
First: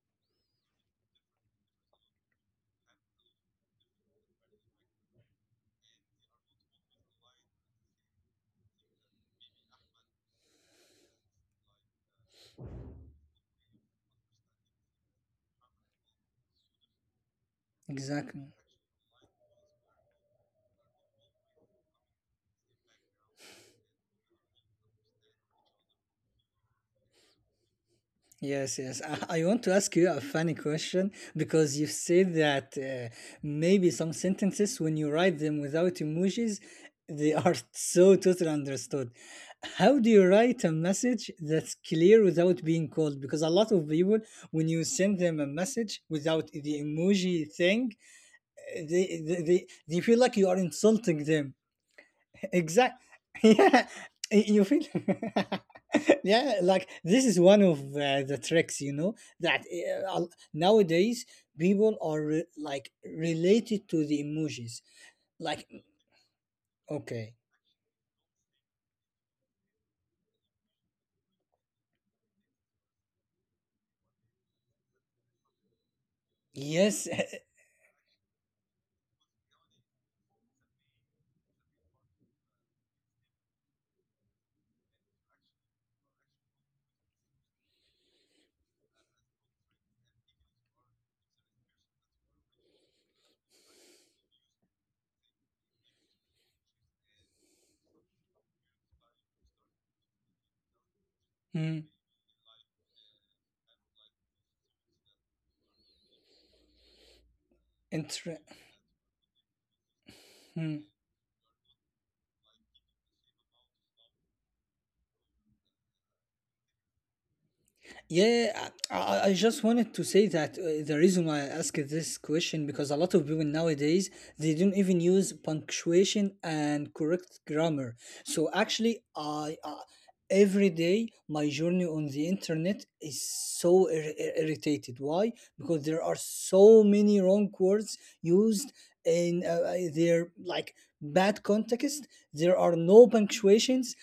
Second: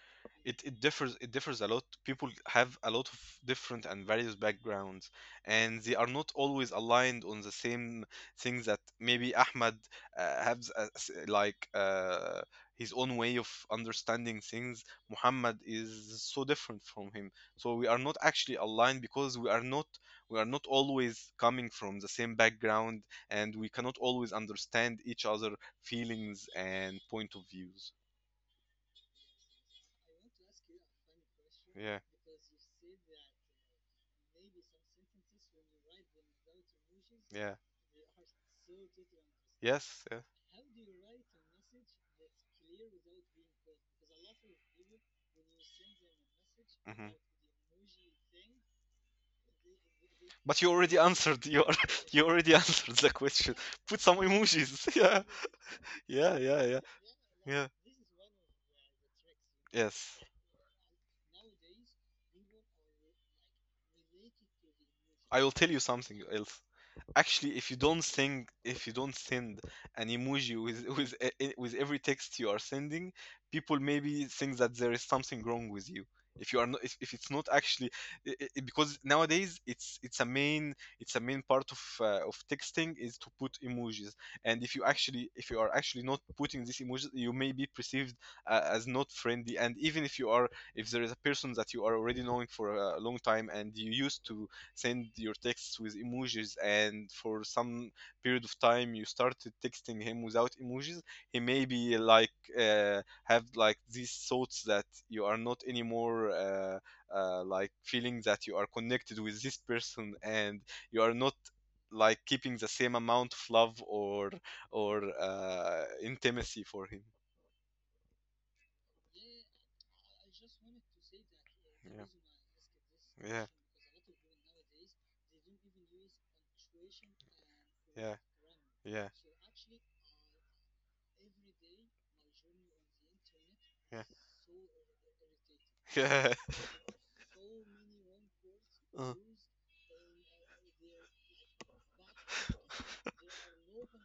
B: it differs a lot. People have a lot of different and various backgrounds, and they are not always aligned on the same things. That maybe Ahmad has a s like his own way of understanding things. Muhammad is so different from him. So we are not
A: Exactly.
B: actually aligned because we are not always coming from the same background, and we cannot always understand each other feelings and point of views.
A: Yes, yes. I want to ask
B: I
A: you a
B: want to
A: funny
B: ask you a
A: question
B: funny
A: because
B: question.
A: you
B: Yeah.
A: say that maybe some
B: Maybe
A: sentences,
B: some
A: when you write
B: sentences
A: them
B: when you
A: without
B: write them
A: emojis,
B: without
A: they
B: emojis.
A: are
B: Yeah.
A: so totally understood. How do
B: Yes.
A: you
B: Yeah.
A: write a message that's clear without being cold? Because a lot of people, when you send them a message without the
B: Mhm.
A: emoji thing, they feel like you are
B: But you already
A: insulting
B: answered
A: them.
B: you, al- you already
A: Exact.
B: answered the question.
A: Yeah,
B: Put some
A: you feel.
B: emojis. Yeah, yeah,
A: Yeah,
B: yeah, yeah, yeah,
A: like this is one
B: like, yeah.
A: of the tricks, you know, that
B: Yes.
A: nowadays people are like related to the
B: Relate it to
A: emojis.
B: the emoji. I will
A: Like,
B: tell you something else.
A: okay,
B: Actually, if you don't send an emoji with with every text you are sending, people maybe think that there is something wrong with you.
A: yes.
B: If it's not actually, I because nowadays it's a main, part of texting is to put emojis. And if you are actually not putting these emojis, you may be perceived, as not friendly. And even if you are if there is a person that you are already knowing for a long time, and you used to send your texts with emojis, and for some period of time you started texting him without emojis, he may
A: Mm.
B: be like, have like these thoughts that you are not anymore, like, feeling
A: inter-
B: that you are connected with this person, and
A: hmm.
B: you are not like keeping the same amount of love or intimacy for him.
A: Yeah, I just wanted to
B: I
A: say
B: just
A: that
B: wanted to
A: the
B: say
A: reason why I asked
B: that.
A: this question because a lot
B: Yeah,
A: of
B: yeah.
A: people nowadays they don't even use punctuation and correct grammar.
B: Yeah,
A: So actually,
B: yeah,
A: I every day my journey on the internet is so
B: yeah.
A: irritated. Why? Because there are
B: Yeah.
A: so many wrong words used
B: Uh,
A: in their like bad context. There are no punctuations,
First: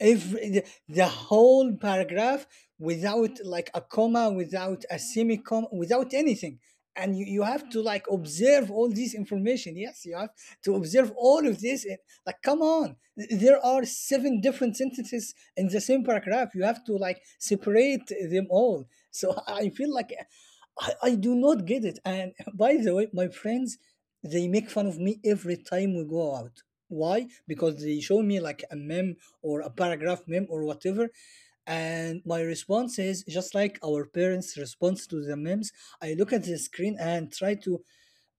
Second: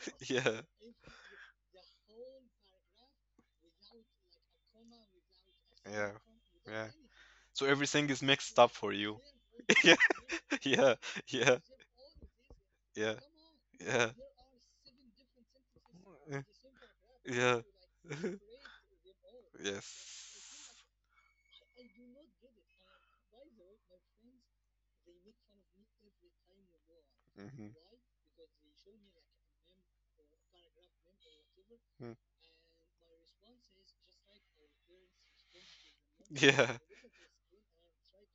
A: every
B: yeah,
A: the whole paragraph without like a comma, without a semicolon, without
B: yeah,
A: anything.
B: yeah.
A: And you have
B: So
A: to like
B: everything is mixed
A: observe
B: up
A: all
B: for
A: this
B: you.
A: information.
B: Yeah,
A: Yes, you have to
B: yeah,
A: observe all of
B: yeah,
A: this. Like, come on,
B: yeah,
A: there are
B: yeah,
A: seven different sentences in the same
B: uh,
A: paragraph, you have to like
B: yeah.
A: separate them all. So I feel like
B: Yes.
A: I do not get it. And by the way, my friends, they make fun of me every time we go out. Why?
B: Mm-hmm.
A: Because they show me like a meme or a paragraph meme or whatever. And my response is just like our parents' response to the memes. I look at the
B: Yeah.
A: screen and try to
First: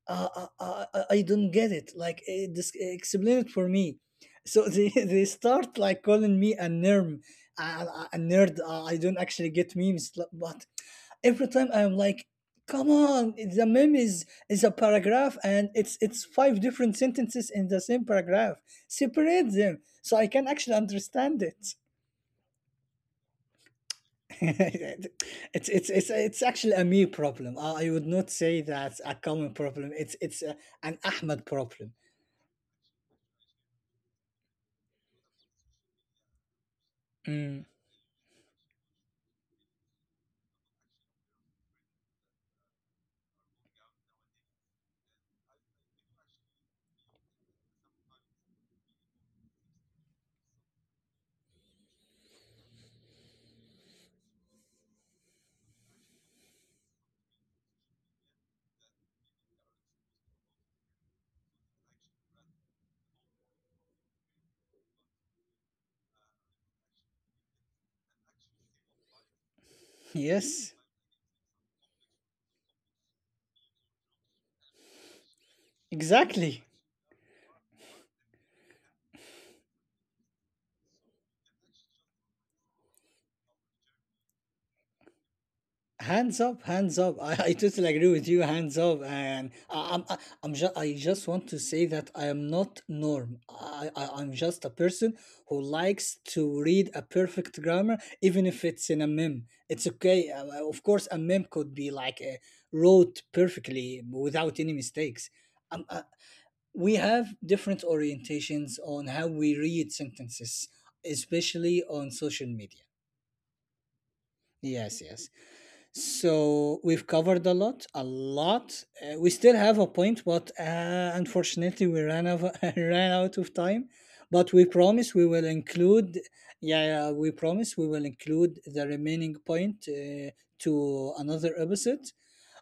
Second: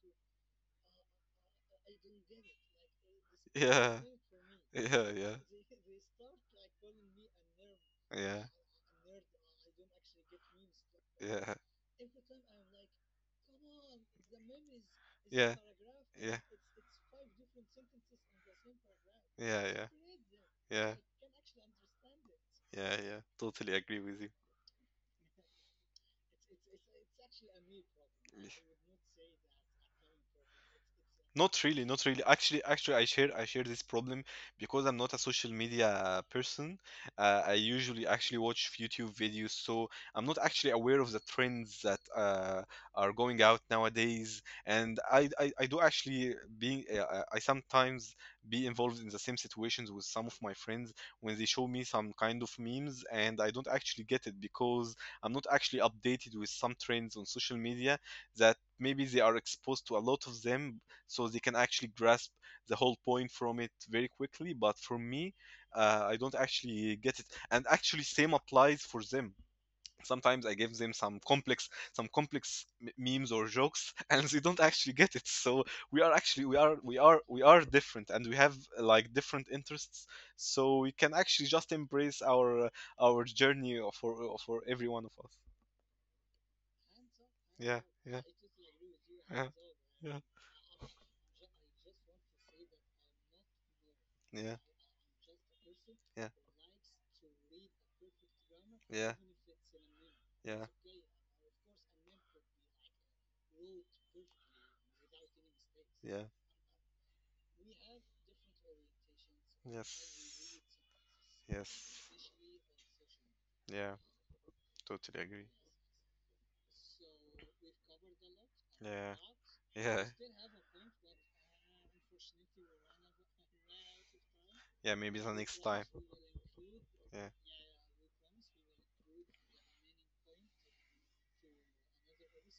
A: I don't get it. Like, this, explain it for me. So
B: This
A: they,
B: is, yeah,
A: they
B: new
A: start
B: for me.
A: like calling me a nerm, a nerd. I don't actually get memes, but every
B: It's
A: time I'm like, come on, the meme is a paragraph, and it's
B: Yeah.
A: five different sentences in the same paragraph. Separate them
B: Yeah.
A: so I can actually understand it.
B: Yeah. Yeah. Totally agree with you.
A: It's actually a me problem. I would not say that's a common problem. An Ahmed
B: Not
A: problem.
B: really, not really. Actually, I share this problem because I'm not a social media person. I
A: Mm,
B: usually actually watch YouTube videos, so I'm not actually aware of the trends that, are going out nowadays. And I do actually being, I sometimes be involved in the same situations with some of my friends when they show me some kind of memes, and I don't actually get it because I'm not actually updated with some trends on social media that maybe they are exposed to a lot of them, so they can actually grasp the whole point from it very quickly. But for me, I don't actually get it. And actually, same applies for them. Sometimes I
A: yes,
B: give them some complex memes or jokes and they don't actually get it, so we are actually
A: exactly.
B: we are we are we are different and we have like different interests, so we can actually just embrace our journey for every one of us.
A: Hands up, hands up. I
B: Yeah,
A: totally agree
B: yeah.
A: with you. Hands up, and
B: Yeah, yeah,
A: I just want to say that I am not norm. I'm
B: yeah,
A: just a person who likes
B: yeah,
A: to read a perfect grammar, even if it's in a
B: yeah,
A: meme. It's okay.
B: yeah,
A: Of course, a meme could be like wrote perfectly without any mistakes. Um, uh,
B: yeah,
A: we have different orientations on how we read
B: yes,
A: sentences,
B: yes,
A: especially on social media.
B: yeah,
A: Yes,
B: totally
A: yes.
B: agree.
A: So we've covered a lot, a lot.
B: Yeah,
A: We still have a
B: yeah,
A: point, but unfortunately, we ran out, ran out of time. But we
B: yeah,
A: promise
B: maybe
A: we
B: the
A: will
B: next time.
A: include. Yeah, yeah, we
B: Yeah,
A: promise we will include the remaining point to another episode.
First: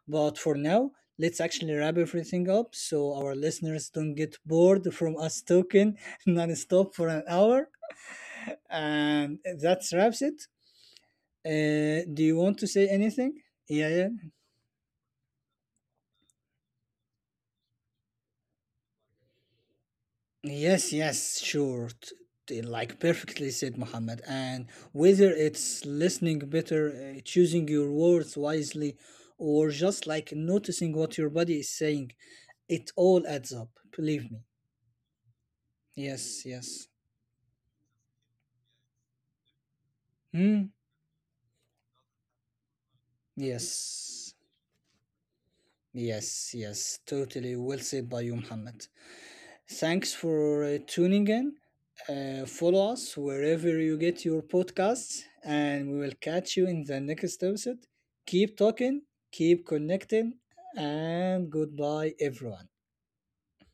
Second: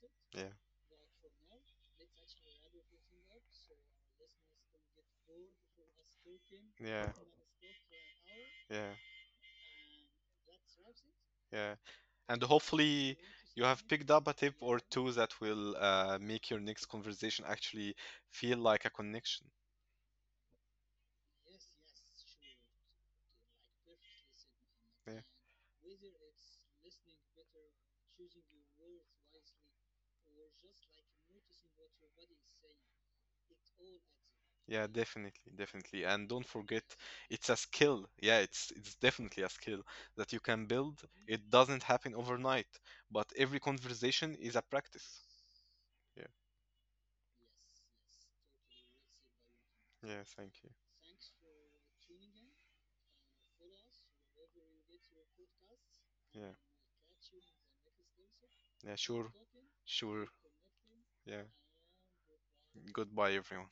A: But
B: yeah.
A: for now, let's actually wrap everything up so our listeners don't get bored from us talking non-stop
B: Yeah,
A: for an hour.
B: yeah,
A: And that wraps it.
B: yeah.
A: Do you
B: And
A: want to say
B: hopefully
A: anything?
B: you have
A: Yeah, yeah.
B: picked up a tip or two that will, make your next conversation actually feel like a connection.
A: Yes, yes, sure. Like perfectly said, Muhammad. And
B: Yeah.
A: whether it's listening better, choosing your words wisely, or just like noticing what your body is saying, it all adds up. Believe me.
B: Yeah, definitely, definitely. And
A: Yes,
B: don't forget,
A: yes.
B: it's a skill. Yeah, it's definitely a skill that you
A: Hmm?
B: can build. It doesn't happen overnight, but every
A: Yes.
B: conversation is a practice. Yeah,
A: Yes, yes. Totally well said by you, Muhammad. Thanks
B: yeah, thank
A: for
B: you.
A: tuning in. Follow us wherever you get your podcasts, and we will
B: Yeah.
A: catch you in the next episode. Keep
B: Yeah,
A: talking,
B: sure.
A: keep
B: Sure.
A: connecting,
B: Yeah.
A: and goodbye, everyone.
B: Goodbye, everyone.